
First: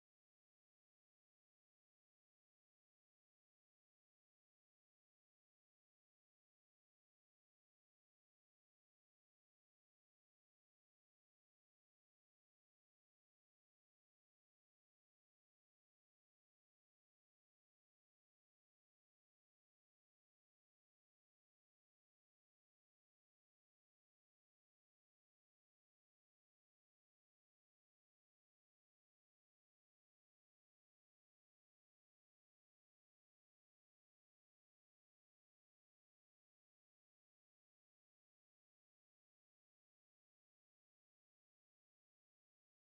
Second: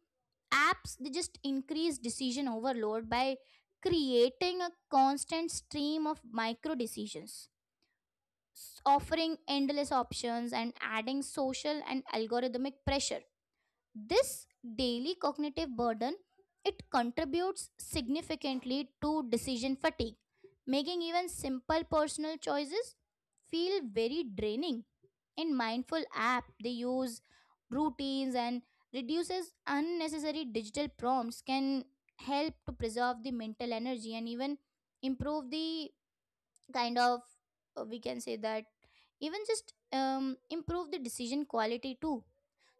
apps, they just increase decision overload by creating a constant stream of micro decisions, offering endless options and adding social and algorithmic pressure. This daily cognitive burden, it contributes significantly to decision fatigue, making even simple personal choices feel very draining. In mindful app they use routines and reduces unnecessary digital prompts can help to preserve the mental energy, and even improve the kind of, we can say that, even just improve the decision quality too.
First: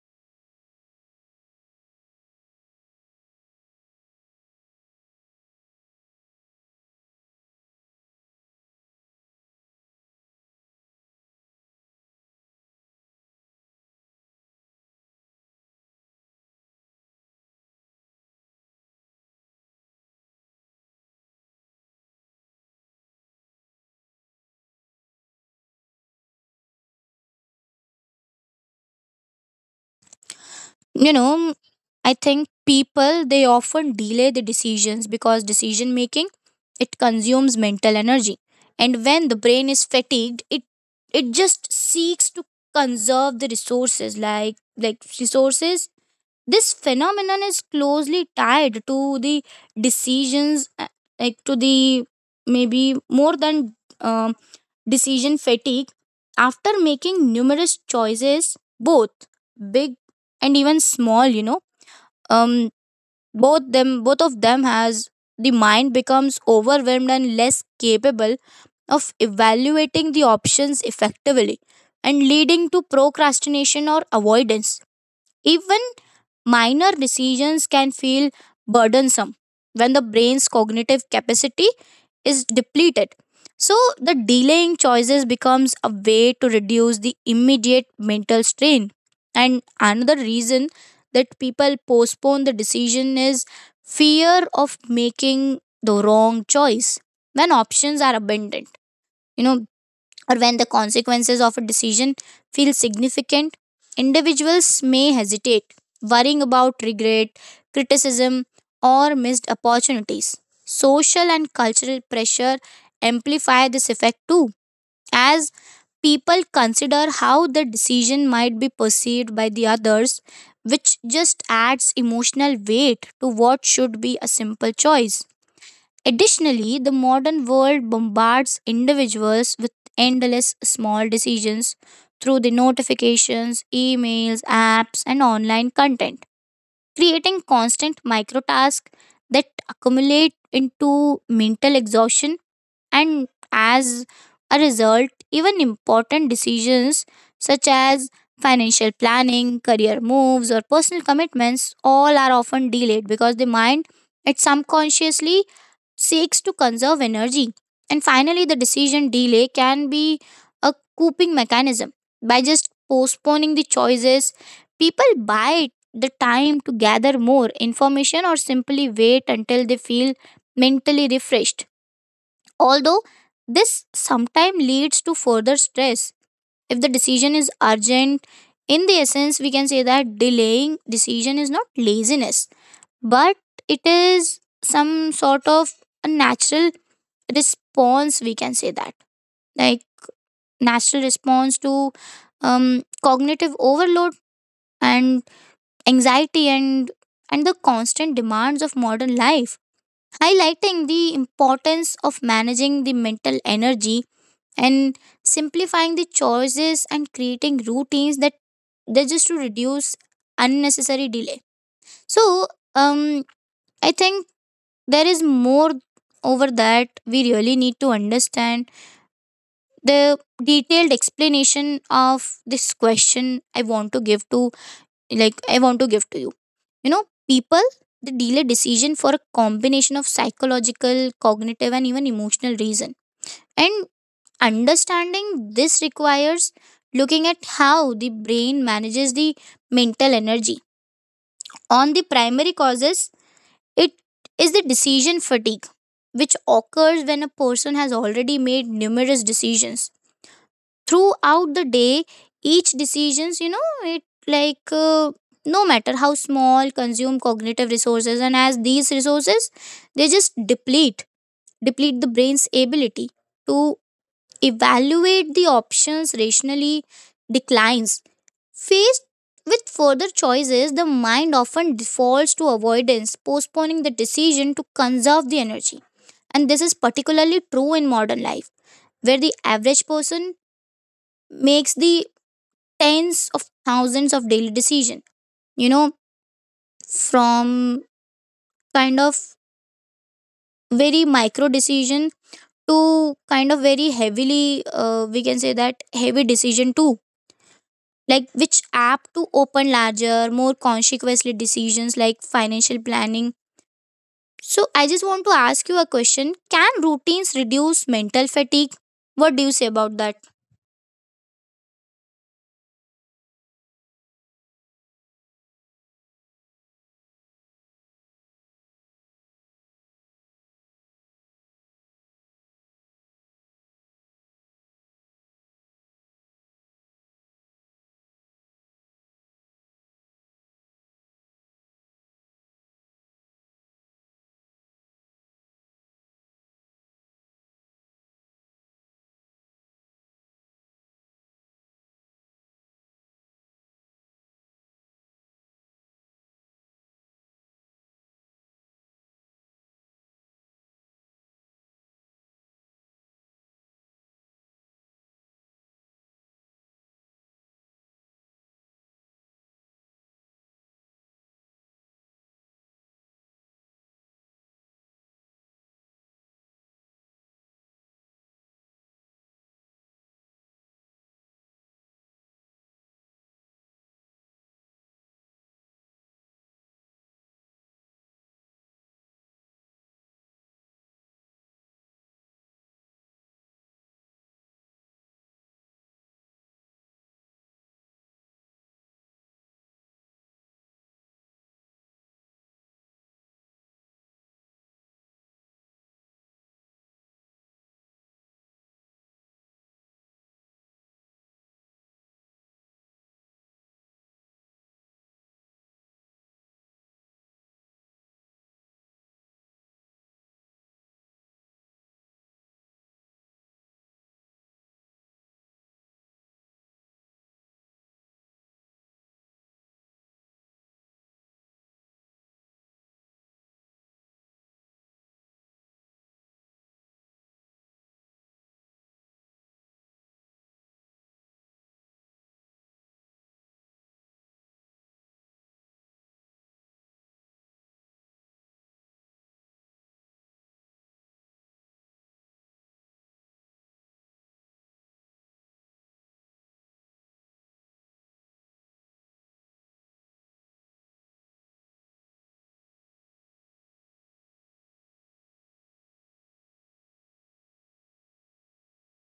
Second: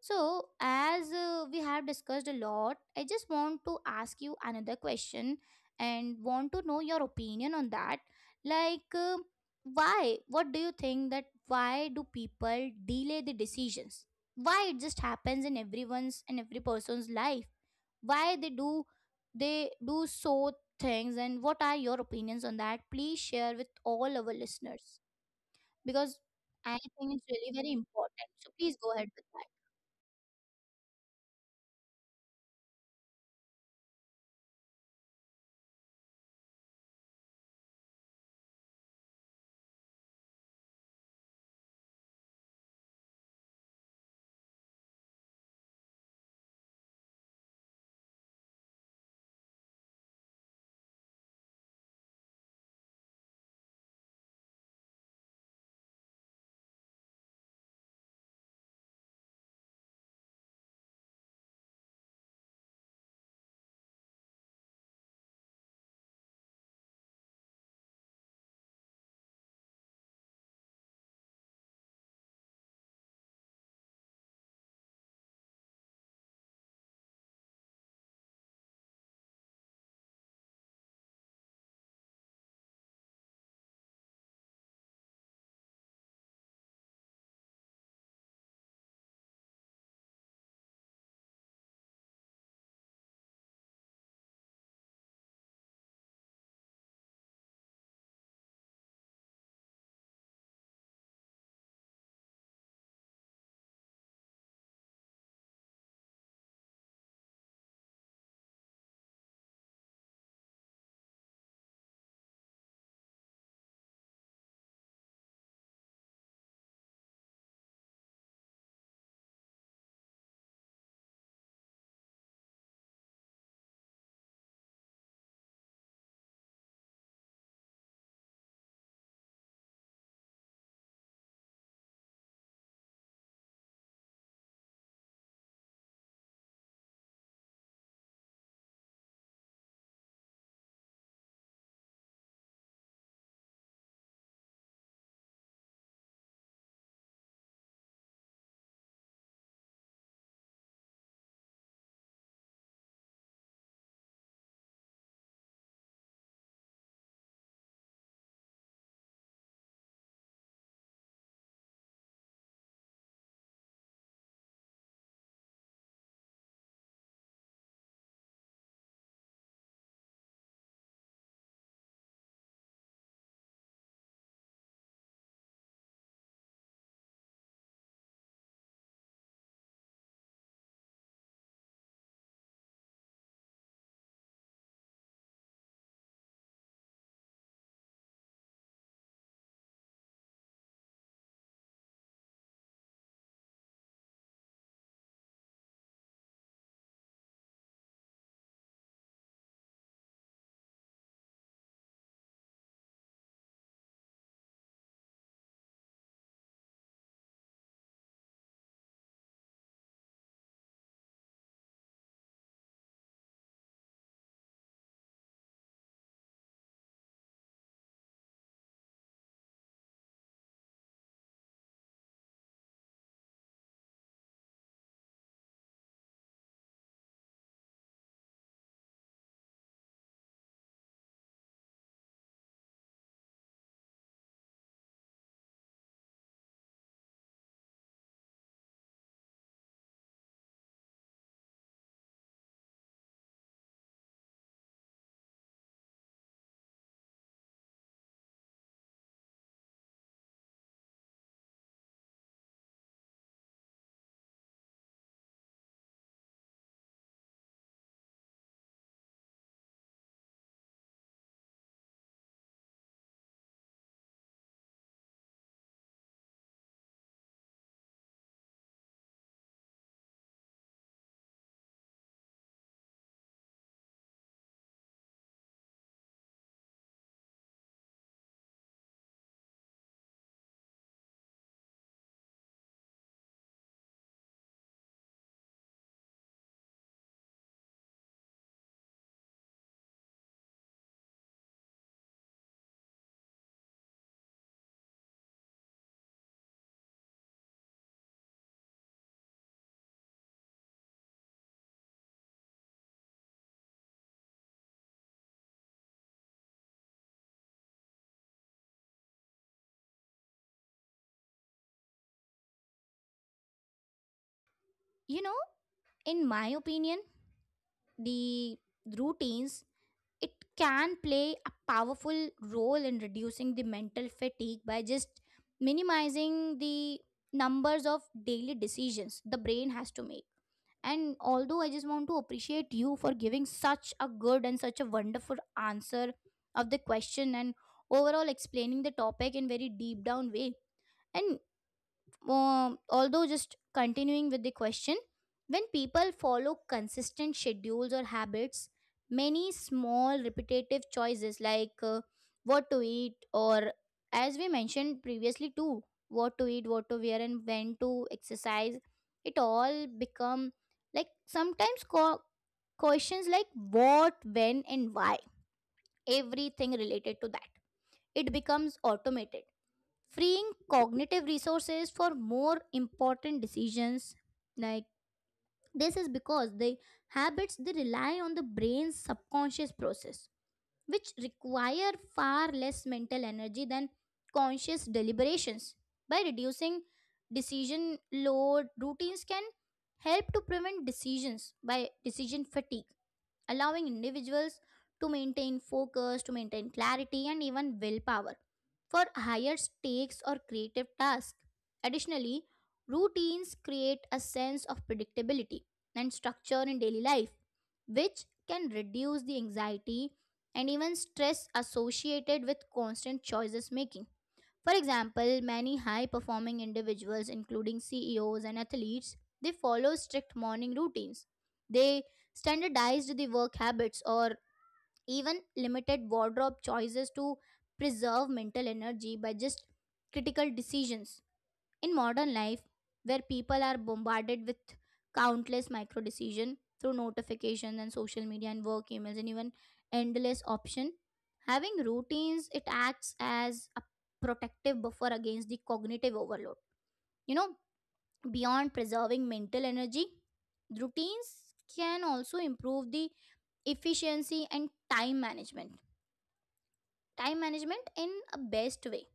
So, as we have discussed a lot, I just want to ask you another question and want to know your opinion on that. Like, why, what do you think that why do people delay the decisions? Why it just happens in everyone's and every person's life? Why they do, so things, and what are your opinions on that? Please share with all our listeners, because I think it's really very important, so please go ahead with that.
You know, I think people, they often delay the decisions because decision making, it consumes mental energy. And when the brain is fatigued, it just seeks to conserve the resources, like resources. This phenomenon is closely tied to the decisions, like to the, maybe more than, um, decision fatigue. After making numerous choices, both big and even small, um both them, both of them has, the mind becomes overwhelmed and less capable of evaluating the options effectively, and leading to procrastination or avoidance. Even minor decisions can feel burdensome when the brain's cognitive capacity is depleted. So, the delaying choices becomes a way to reduce the immediate mental strain. And another reason that people postpone the decision is fear of making the wrong choice when options are abundant. You know, or when the consequences of a decision feel significant, individuals may hesitate, worrying about regret, criticism, or missed opportunities. Social and cultural pressure amplify this effect too, as people consider how the decision might be perceived by the others, which just adds emotional weight to what should be a simple choice. Additionally, the modern world bombards individuals with endless small decisions through the notifications, emails, apps, and online content, creating constant micro tasks that accumulate into mental exhaustion. And as a result, even important decisions such as financial planning, career moves, or personal commitments all are often delayed because the mind, it subconsciously seeks to conserve energy. And finally, the decision delay can be a coping mechanism. By just postponing the choices, people buy the time to gather more information or simply wait until they feel mentally refreshed. Although this sometimes leads to further stress. If the decision is urgent, in the essence, we can say that delaying decision is not laziness, but it is some sort of a natural response, we can say that, like, natural response to cognitive overload and anxiety, and the constant demands of modern life, highlighting the importance of managing the mental energy and simplifying the choices and creating routines that they just to reduce unnecessary delay. So um I think there is more over that we really need to understand the detailed explanation of this question. I want to give to like I want to give to you, you know people, they delay decision for a combination of psychological, cognitive, and even emotional reason. And understanding this requires looking at how the brain manages the mental energy. On the primary causes, it is the decision fatigue, which occurs when a person has already made numerous decisions throughout the day. Each decisions, you know it like no matter how small, consume cognitive resources, and as these resources they just deplete, the brain's ability to evaluate the options rationally declines. Faced with further choices, the mind often defaults to avoidance, postponing the decision to conserve the energy. And this is particularly true in modern life, where the average person makes the tens of thousands of daily decision, you know from kind of very micro decision to kind of very heavily, we can say that heavy decision too, like which app to open, larger more consequently decisions like financial planning. So I just want to ask you a question, can routines reduce mental fatigue? What do you say about that?
You know in my opinion, the routines, it can play a powerful role in reducing the mental fatigue by just minimizing the numbers of daily decisions the brain has to make. And although I just want to appreciate you for giving such a good and such a wonderful answer of the question, and overall explaining the topic in very deep down way. And although just continuing with the question, when people follow consistent schedules or habits, many small repetitive choices, like what to eat, or as we mentioned previously too, what to eat, what to wear, and when to exercise, it all become, like sometimes questions like what, when and why, everything related to that, it becomes automated, freeing cognitive resources for more important decisions. Like, this is because the habits they rely on the brain's subconscious process, which require far less mental energy than conscious deliberations. By reducing decision load, routines can help to prevent decisions by decision fatigue, allowing individuals to maintain focus, to maintain clarity, and even willpower for higher stakes or creative tasks. Additionally, routines create a sense of predictability and structure in daily life, which can reduce the anxiety and even stress associated with constant choices making. For example, many high performing individuals, including CEOs and athletes, they follow strict morning routines. They standardized the work habits or even limited wardrobe choices to preserve mental energy by just critical decisions. In modern life, where people are bombarded with countless micro decisions through notifications and social media and work emails and even endless options, having routines, it acts as a protective buffer against the cognitive overload. You know, beyond preserving mental energy, routines can also improve the efficiency and time management. Time management in a best way,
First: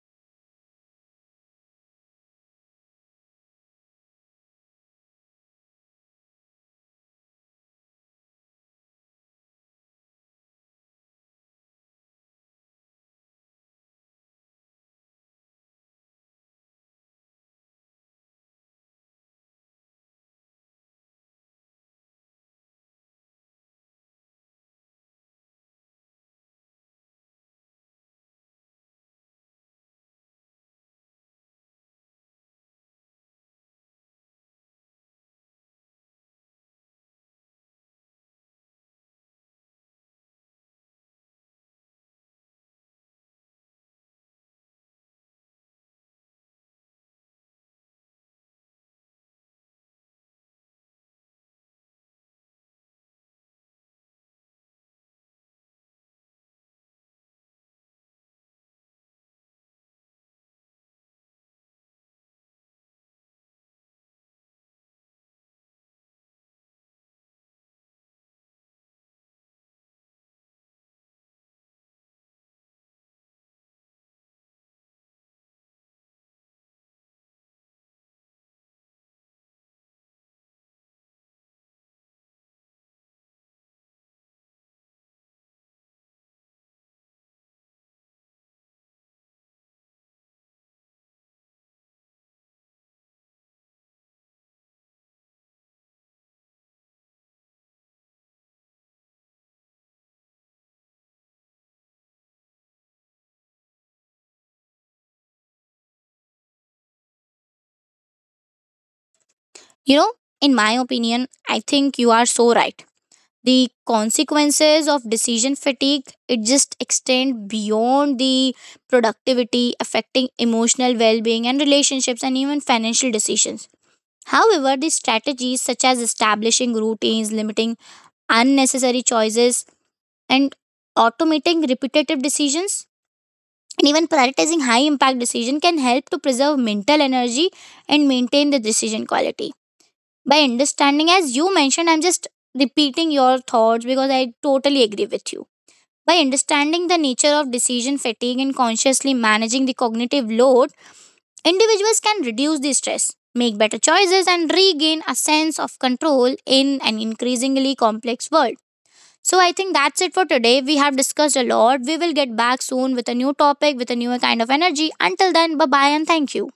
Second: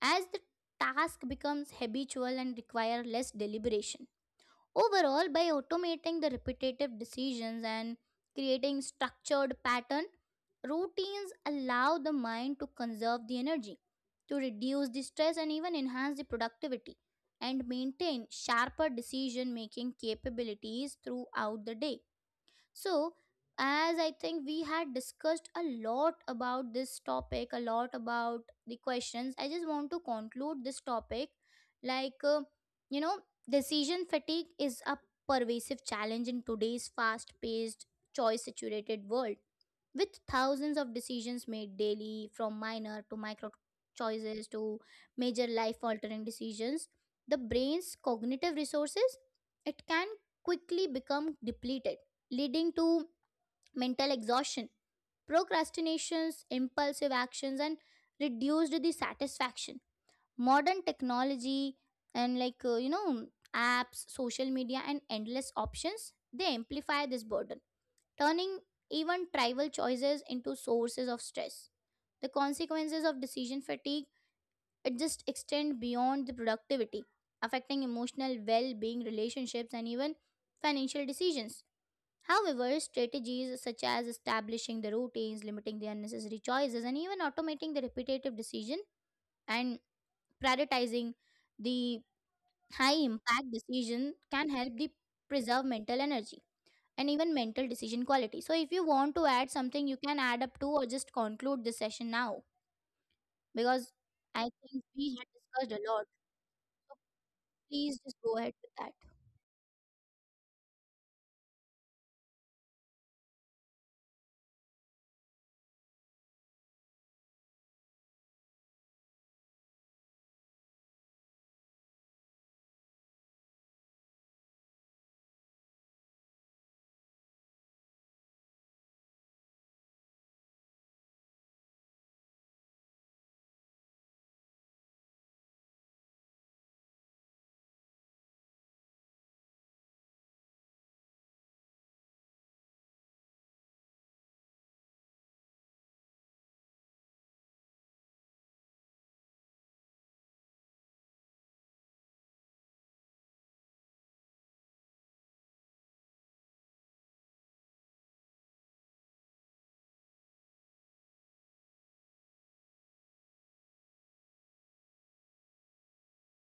as the task becomes habitual and require less deliberation. Overall, by automating the repetitive decisions and creating structured pattern, routines allow the mind to conserve the energy, to reduce the stress and even enhance the productivity and maintain sharper decision making capabilities throughout the day. So, as I think we had discussed a lot about this topic, a lot about the questions, I just want to conclude this topic. Like, you know, decision fatigue is a pervasive challenge in today's fast paced, choice saturated world. With thousands of decisions made daily, from minor to micro choices to major life altering decisions, the brain's cognitive resources, it can quickly become depleted, leading to mental exhaustion, procrastinations, impulsive actions, and reduced the satisfaction. Modern technology, and like apps, social media and endless options, they amplify this burden, turning even trivial choices into sources of stress. The consequences of decision fatigue, it just extend beyond the productivity, affecting emotional well-being, relationships, and even financial decisions. However, strategies such as establishing the routines, limiting the unnecessary choices, and even automating the repetitive decision and prioritizing the high impact decision can help the preserve mental energy and even mental decision quality. So, if you want to add something, you can add up to, or just conclude this session now, because I think we had discussed a lot. So please just go ahead with that.
You know, in my opinion, I think you are so right. The consequences of decision fatigue, it just extend beyond the productivity, affecting emotional well-being and relationships and even financial decisions. However, the strategies such as establishing routines, limiting unnecessary choices, and automating repetitive decisions, and even prioritizing high impact decision, can help to preserve mental energy and maintain the decision quality. By understanding, as you mentioned, I'm just repeating your thoughts because I totally agree with you. By understanding the nature of decision fatigue and consciously managing the cognitive load, individuals can reduce the stress, make better choices, and regain a sense of control in an increasingly complex world. So, I think that's it for today. We have discussed a lot. We will get back soon with a new topic, with a new kind of energy. Until then, bye bye and thank you.